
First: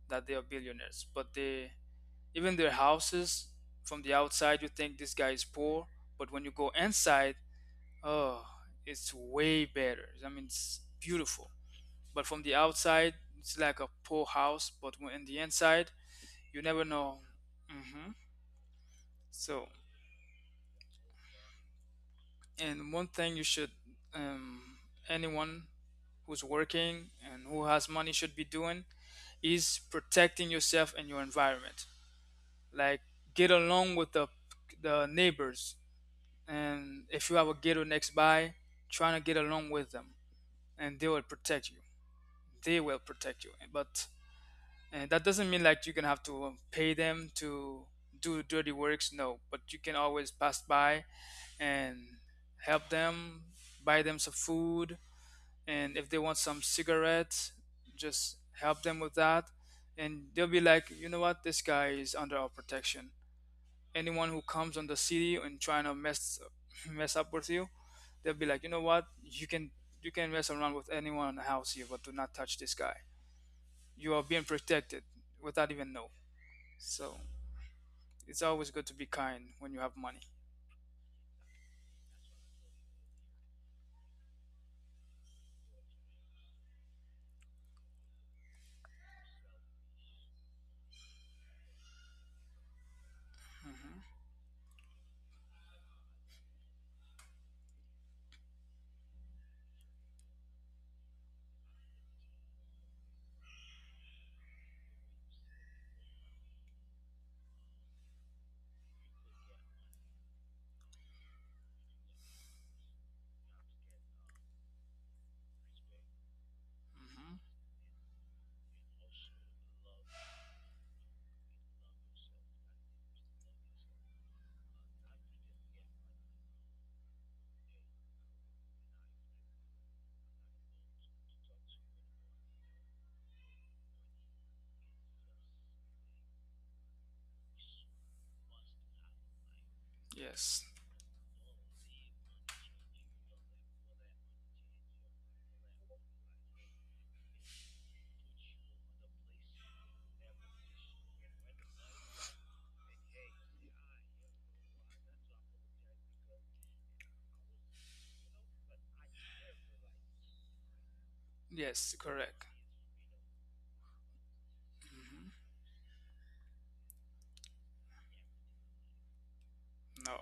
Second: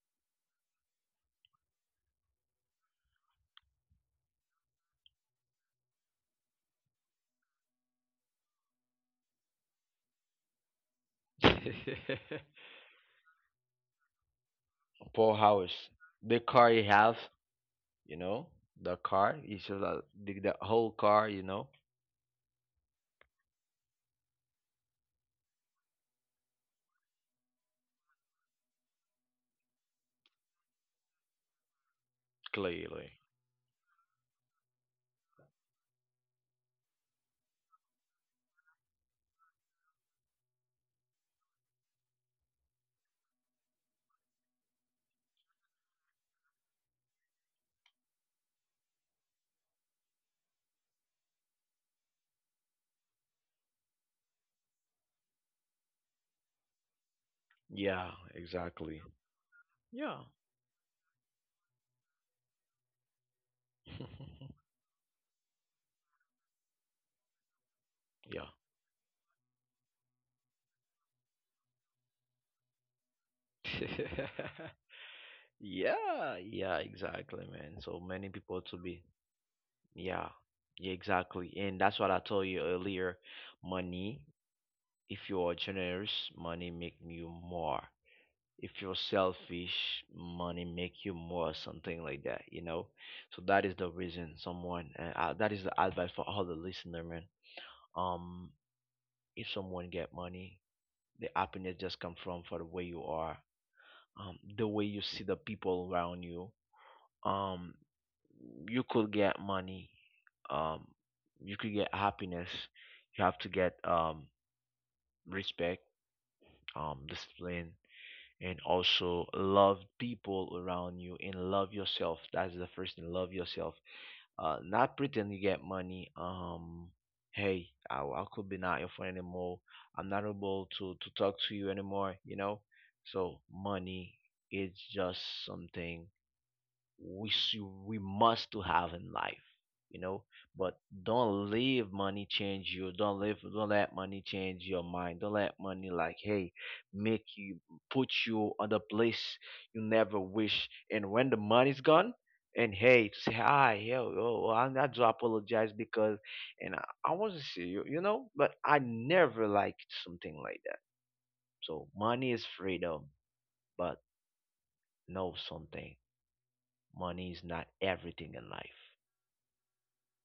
B: that they are billionaires. But they, even their houses, from the outside, you think this guy is poor, but when you go inside, oh, it's way better. I mean, it's beautiful. But from the outside, it's like a poor house, but when in
A: Paul
B: the
A: House,
B: inside,
A: the
B: you
A: car
B: never
A: you have.
B: know. Hmm.
A: You know, the car, it's
B: So.
A: just the, whole car, you know.
B: And one thing you should, um, anyone who's working and who has money should be doing, is protecting yourself and your environment. Like
A: Clearly.
B: get along with the neighbors, and if you have a ghetto next by, trying to get along with them, and they will protect you. They will protect you. But and that doesn't mean like you're gonna have to pay them to do dirty works. No, but you can always pass by and help them, buy them some food, and if they want some cigarettes
A: Yeah,
B: just help them
A: exactly.
B: with that,
A: Yeah.
B: and they'll be like, you know what, this guy is under our protection. Anyone who comes on the city and trying to mess mess up with you, they'll be
A: Yeah.
B: like, you know what, you can mess around with anyone in the house here, but do not touch this guy. You are being protected without even know.
A: Yeah, yeah,
B: So
A: exactly, man. So many
B: it's
A: people
B: always
A: to
B: good to
A: be.
B: be kind when you have money.
A: Yeah, yeah, exactly, and that's what I told you earlier. Money, if you are generous, money make you more. If you're selfish, money make you more, something like that, you know. So that is the reason someone, and that is the advice for all the listener, man. um if someone get money, the happiness just come from for the way you are, the way you see the people around you. um you could get money, um you could get happiness. You have to get respect,
B: Hmm.
A: discipline, and also love people around you and love yourself. That's the first thing, love yourself. Not pretend you get money. Hey, I could be not your friend anymore. I'm not able to talk to you anymore, you know. So money is just something we we must to have in life, you know.
B: Yes.
A: But don't leave money change you, don't live, don't let money change your mind. Don't let money, like, hey, make you, put you on the place you never wish. And when the money's gone, and, hey, to say, hi, yo yo, I do apologize because, and I want to see you, you know. But I never liked something like that. So
B: Yes,
A: money is
B: correct.
A: freedom, but
B: Hmm.
A: know something, money is not everything in life.
B: No,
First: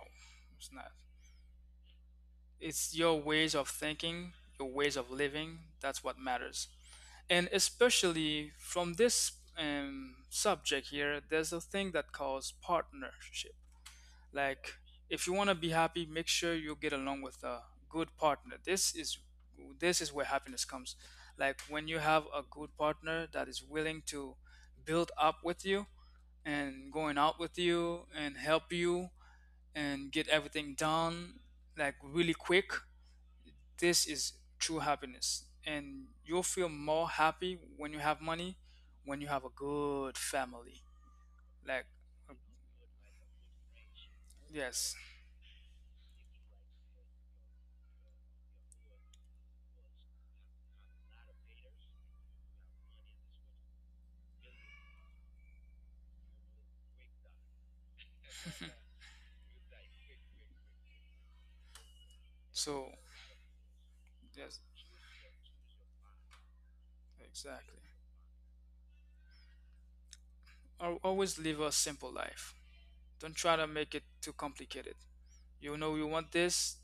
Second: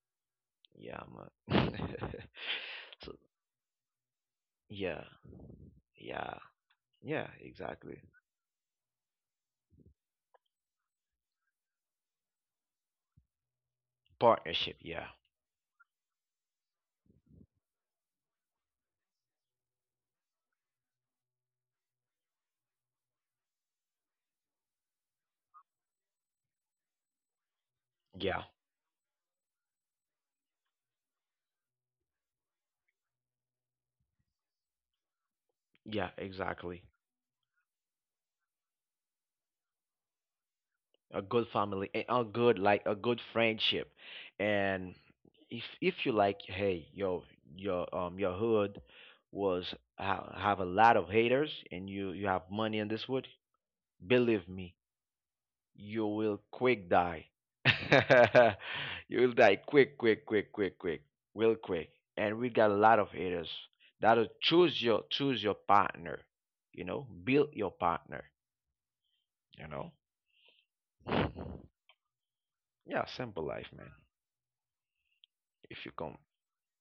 B: it's not.
A: Yeah, man.
B: It's
A: So
B: your ways of thinking, your ways
A: yeah,
B: of living. That's what
A: yeah,
B: matters.
A: yeah,
B: And
A: exactly.
B: especially from this subject here, there's a thing that calls partnership. Like,
A: Partnership, yeah.
B: if you want to be happy, make sure you get along with a good partner. This is where happiness comes. Like when you have a good partner that is willing to build up with you and going out with you and
A: Yeah,
B: help you and get everything done, like really quick, this is true happiness. And
A: yeah,
B: you'll feel
A: exactly.
B: more happy when you have money, when you have a good family.
A: A good
B: Like,
A: family, a
B: uh,
A: good, like a good friendship.
B: yes.
A: And if you, like, hey, yo, your hood was ha have a lot of haters, and you have money in this wood, believe me, you will quick die. You'll die quick, quick, quick, quick, quick, real quick. And we got a
B: So,
A: lot of haters that'll
B: yes,
A: choose your, choose your partner. You know, build your
B: exactly.
A: partner. You know.
B: Always live a simple life.
A: Yeah,
B: Don't
A: simple
B: try to
A: life, man.
B: make it too complicated. You
A: If you
B: know you
A: come,
B: want this,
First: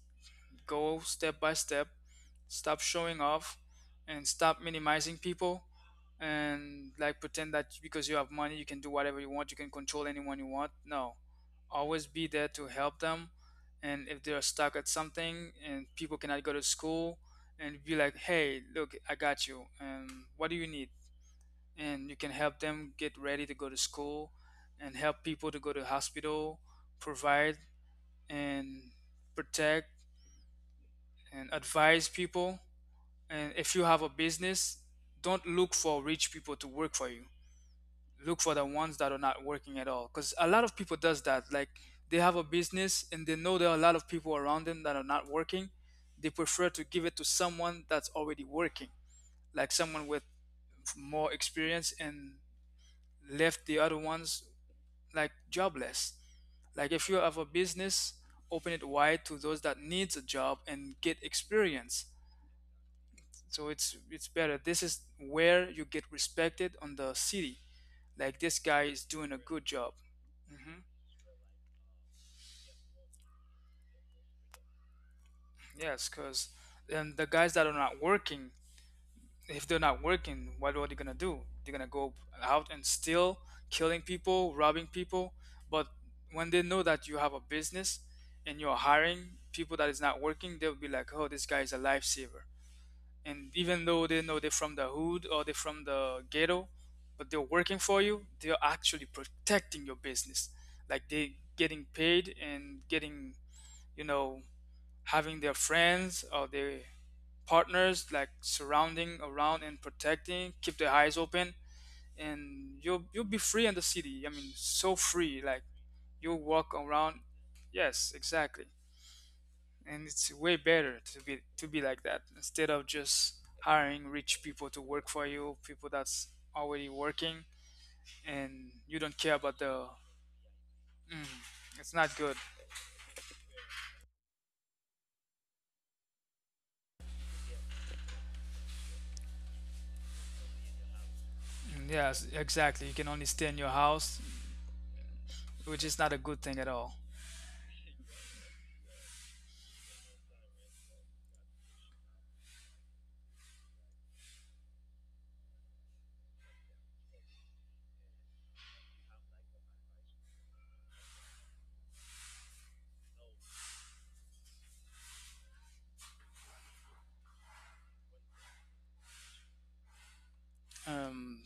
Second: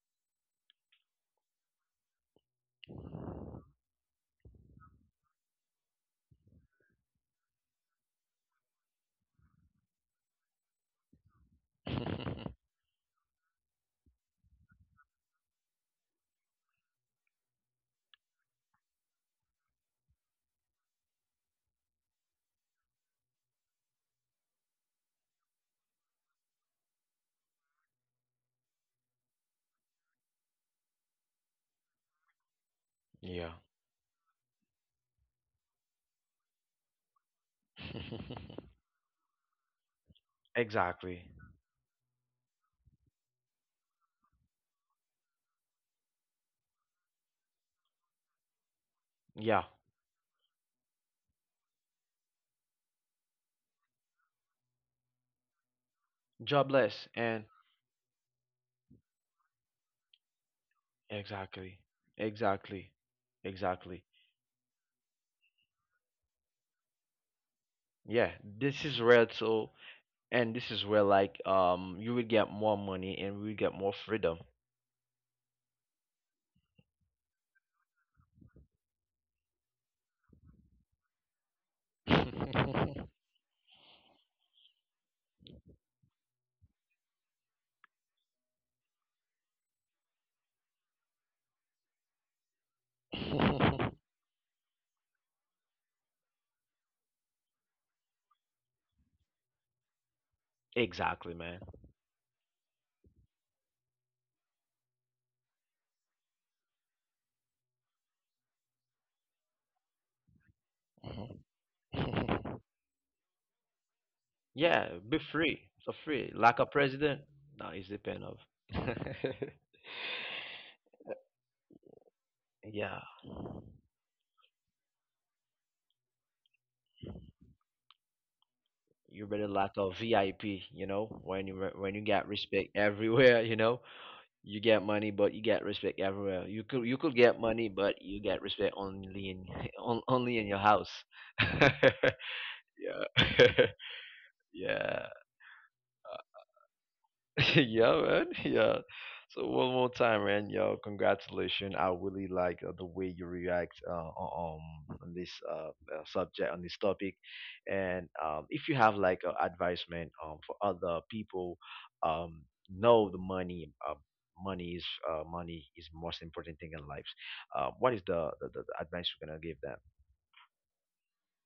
B: go step by step, stop showing off, and stop minimizing people, and like pretend that because you have money, you can do whatever you want, you can control anyone you want. No, always be there to help them. And if they're stuck at something and people cannot go to school, and be like, hey, look, I got you. And what do you need? And you can help them get ready to go to school, and help people to go to hospital, provide and protect and advise people. And
A: yeah,
B: if you have a business, don't look for rich people to work for you. Look for the ones that are not working at all. Because a lot of people does
A: exactly,
B: that. Like they have a business and they know there are a lot of people around them that are not working. They prefer to give it to someone that's already working,
A: yeah,
B: like someone with more experience, and left the other ones like jobless. Like if
A: jobless
B: you have a
A: and
B: business, open it wide to those that needs a job and get
A: exactly,
B: experience.
A: exactly,
B: So it's
A: exactly.
B: it's better. This is where you get respected on the city,
A: Yeah,
B: like this guy
A: this is
B: is
A: red.
B: doing a good
A: So
B: job.
A: and this
B: Hmm.
A: is where, like, you will get more money and we would get more freedom.
B: Yes, because then the guys that are not working, if they're not working, what are they gonna do? They're gonna go out and steal, killing people, robbing people. But when they know that you have a business and you're hiring people that is not working, they'll be like, oh, this guy is a lifesaver. And even though they know they're from the hood or they're from the ghetto, but they're working for you, they're actually protecting your business. Like they
A: Exactly, man.
B: getting paid and getting, you know, having their friends or their partners like surrounding around and protecting, keep their eyes
A: Mhm.
B: open. And you'll be free in the city, I mean,
A: Yeah,
B: so
A: be
B: free, like
A: free. So free.
B: you'll
A: Like a
B: walk around.
A: president. No, it's
B: Yes,
A: depend of.
B: exactly. And it's way better to be like that instead of
A: Yeah.
B: just hiring rich people to work for you, people that's already working, and you don't
A: You
B: care
A: better
B: about
A: like
B: the.
A: a VIP, you know, when you
B: It's
A: when you
B: not
A: get
B: good.
A: respect everywhere, you know. You get money but you get respect everywhere. You could, get money but you get respect only in on, only in your house.
B: Mm, yes, exactly, you can only
A: Yeah.
B: stay in your house,
A: Yeah.
B: which is not a good thing at all.
A: Yeah, man. Yeah. So one more time, man. Yo, congratulations. I really like the way you react on this subject, on this topic. And if you have like advice, man, for other people, um, know the money. Money is money is most important thing in life. What is the, the advice you're gonna give them?
B: um,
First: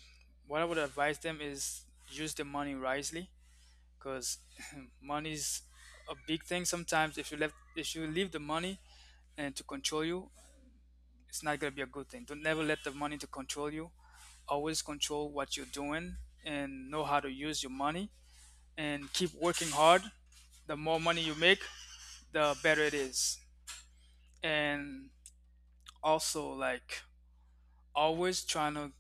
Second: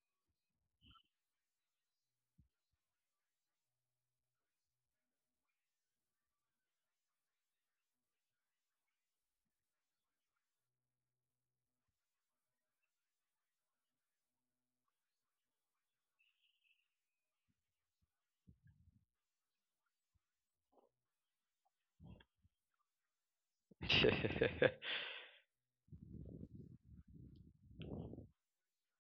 B: what I would advise them is use the money wisely, because money's a big thing. Sometimes if you leave the money and to control you, it's not going to be a good thing. Don't never let the money to control you, always control what you're doing, and know how to use your money, and keep working hard. The more money you make, the better it is. And also, like, always trying to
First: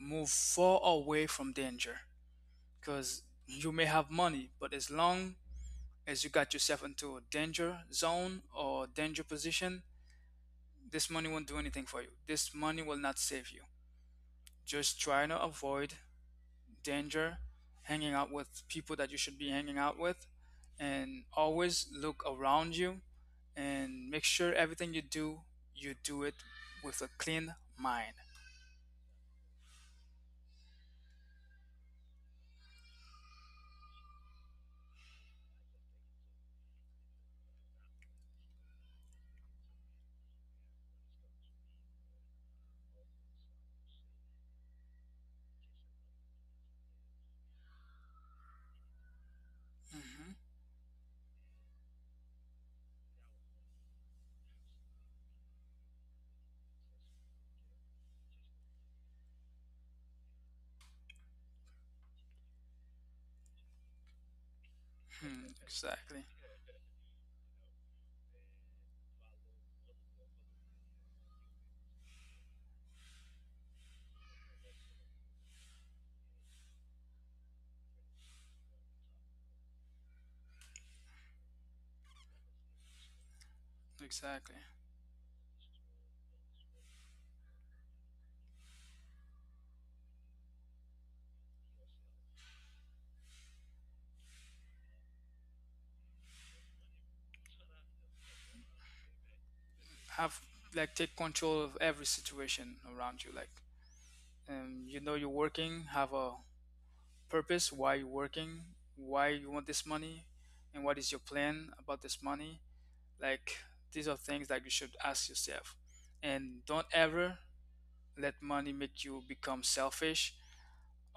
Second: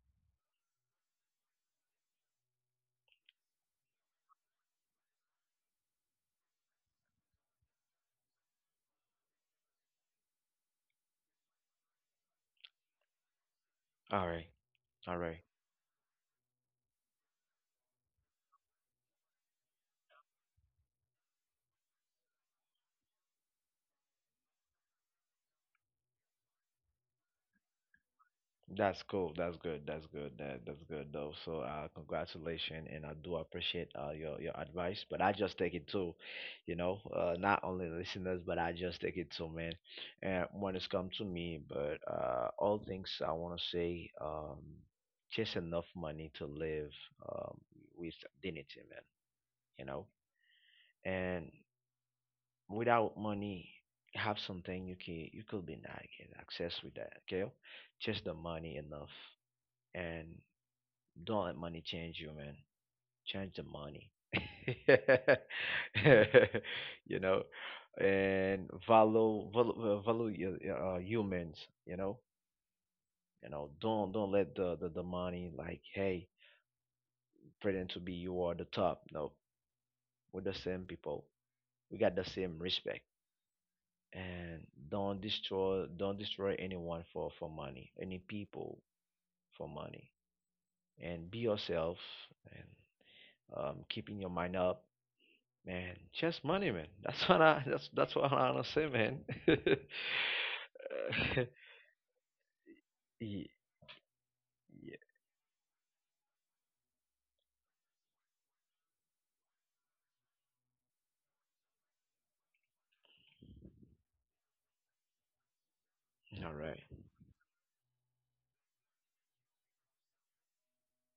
B: move far away from danger, because you may have money, but as long as you got yourself into a danger zone or danger position, this money won't do anything for you. This money will not save you.
A: All right.
B: Just
A: All
B: try
A: right.
B: to avoid danger, hanging out with people that you should be hanging out with, and always look around you and make sure everything you do it with a clean mind.
A: That's cool. That's good. That's good. That that's good though. So uh, congratulations and I do appreciate your advice. But I just take it too, you know, not only listeners, but I just take it too, man. And when it's come to me. But all things I wanna say, just enough money to live um with dignity, man, you know?
B: Hmm.
A: And without money, have something you can, you could be not get access with that, okay? Just the money enough. And don't let money change you, man. Change the money.
B: Hmm, exactly.
A: You know, and value, value humans. You know, you know. Don't let the money, like, hey, pretend to be you are the top. No, we're the same people. We got the same respect.
B: Exactly.
A: And don't destroy anyone for, money. Any people for money. And be yourself and keeping your mind up. Man, just money, man. That's what I, that's what I wanna say, man.
B: Have, like, take
A: Uh,
B: control of every situation around you. Like,
A: Ye-
B: you know, you're working. Have a purpose. Why you're working? Why you want this money? And what is your plan about this money? Like, these are things that you should ask yourself.
A: yeah. All
B: And
A: right.
B: don't ever let money make you become selfish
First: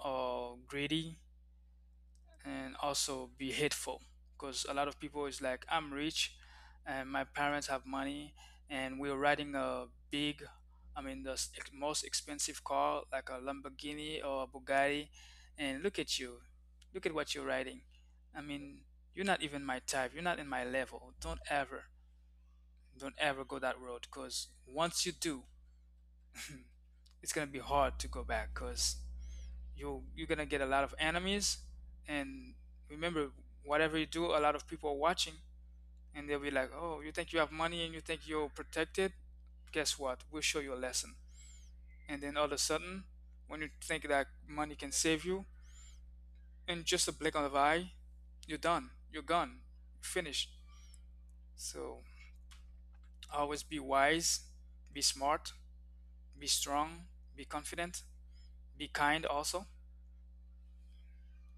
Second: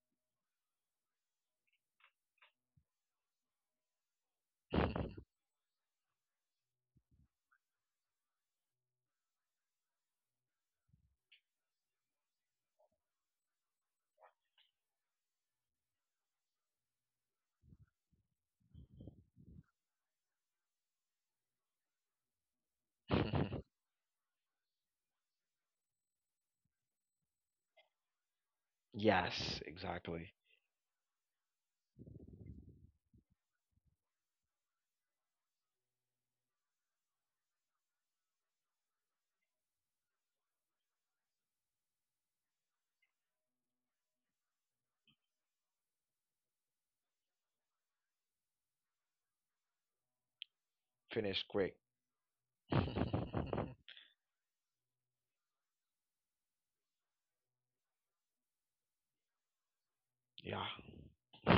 B: or greedy and also be hateful, because a lot of people is like, I'm rich and my parents have money and we're riding a big, I mean, the most expensive car like a Lamborghini or a Bugatti, and look at you, look at what you're riding, I mean, you're not even my type, you're not in my level. Don't ever don't ever go that road, because once you do, it's gonna be hard to go back. Because
A: Yes,
B: you you're
A: exactly.
B: gonna get a lot of enemies. And remember, whatever you do, a lot of people are watching, and they'll be like, oh, you think you have money and you think you're protected, guess what, we'll show you a lesson. And then all of a sudden, when you think that money can save you, in just a blink of an eye, you're done, you're gone. You're finished.
A: Finish quick.
B: So always be wise, be smart, be strong, be confident. Be kind also.
A: Yeah.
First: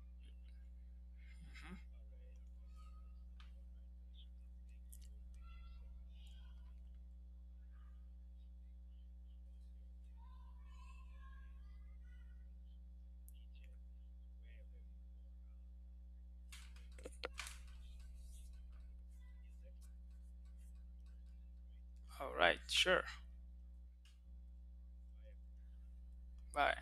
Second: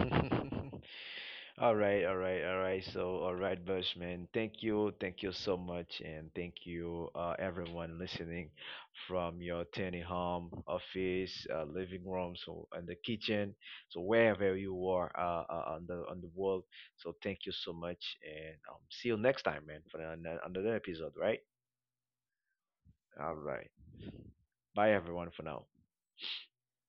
A: All right, all right, all right. So, all right, Bushman. Thank you so much, and thank you, everyone listening from your tiny home, office, living room, so and the kitchen, so wherever you are on the world. So, thank you so much, and see you next time, man, for another episode. Right?
B: All right, sure.
A: All right. Bye, everyone, for now.
B: Bye.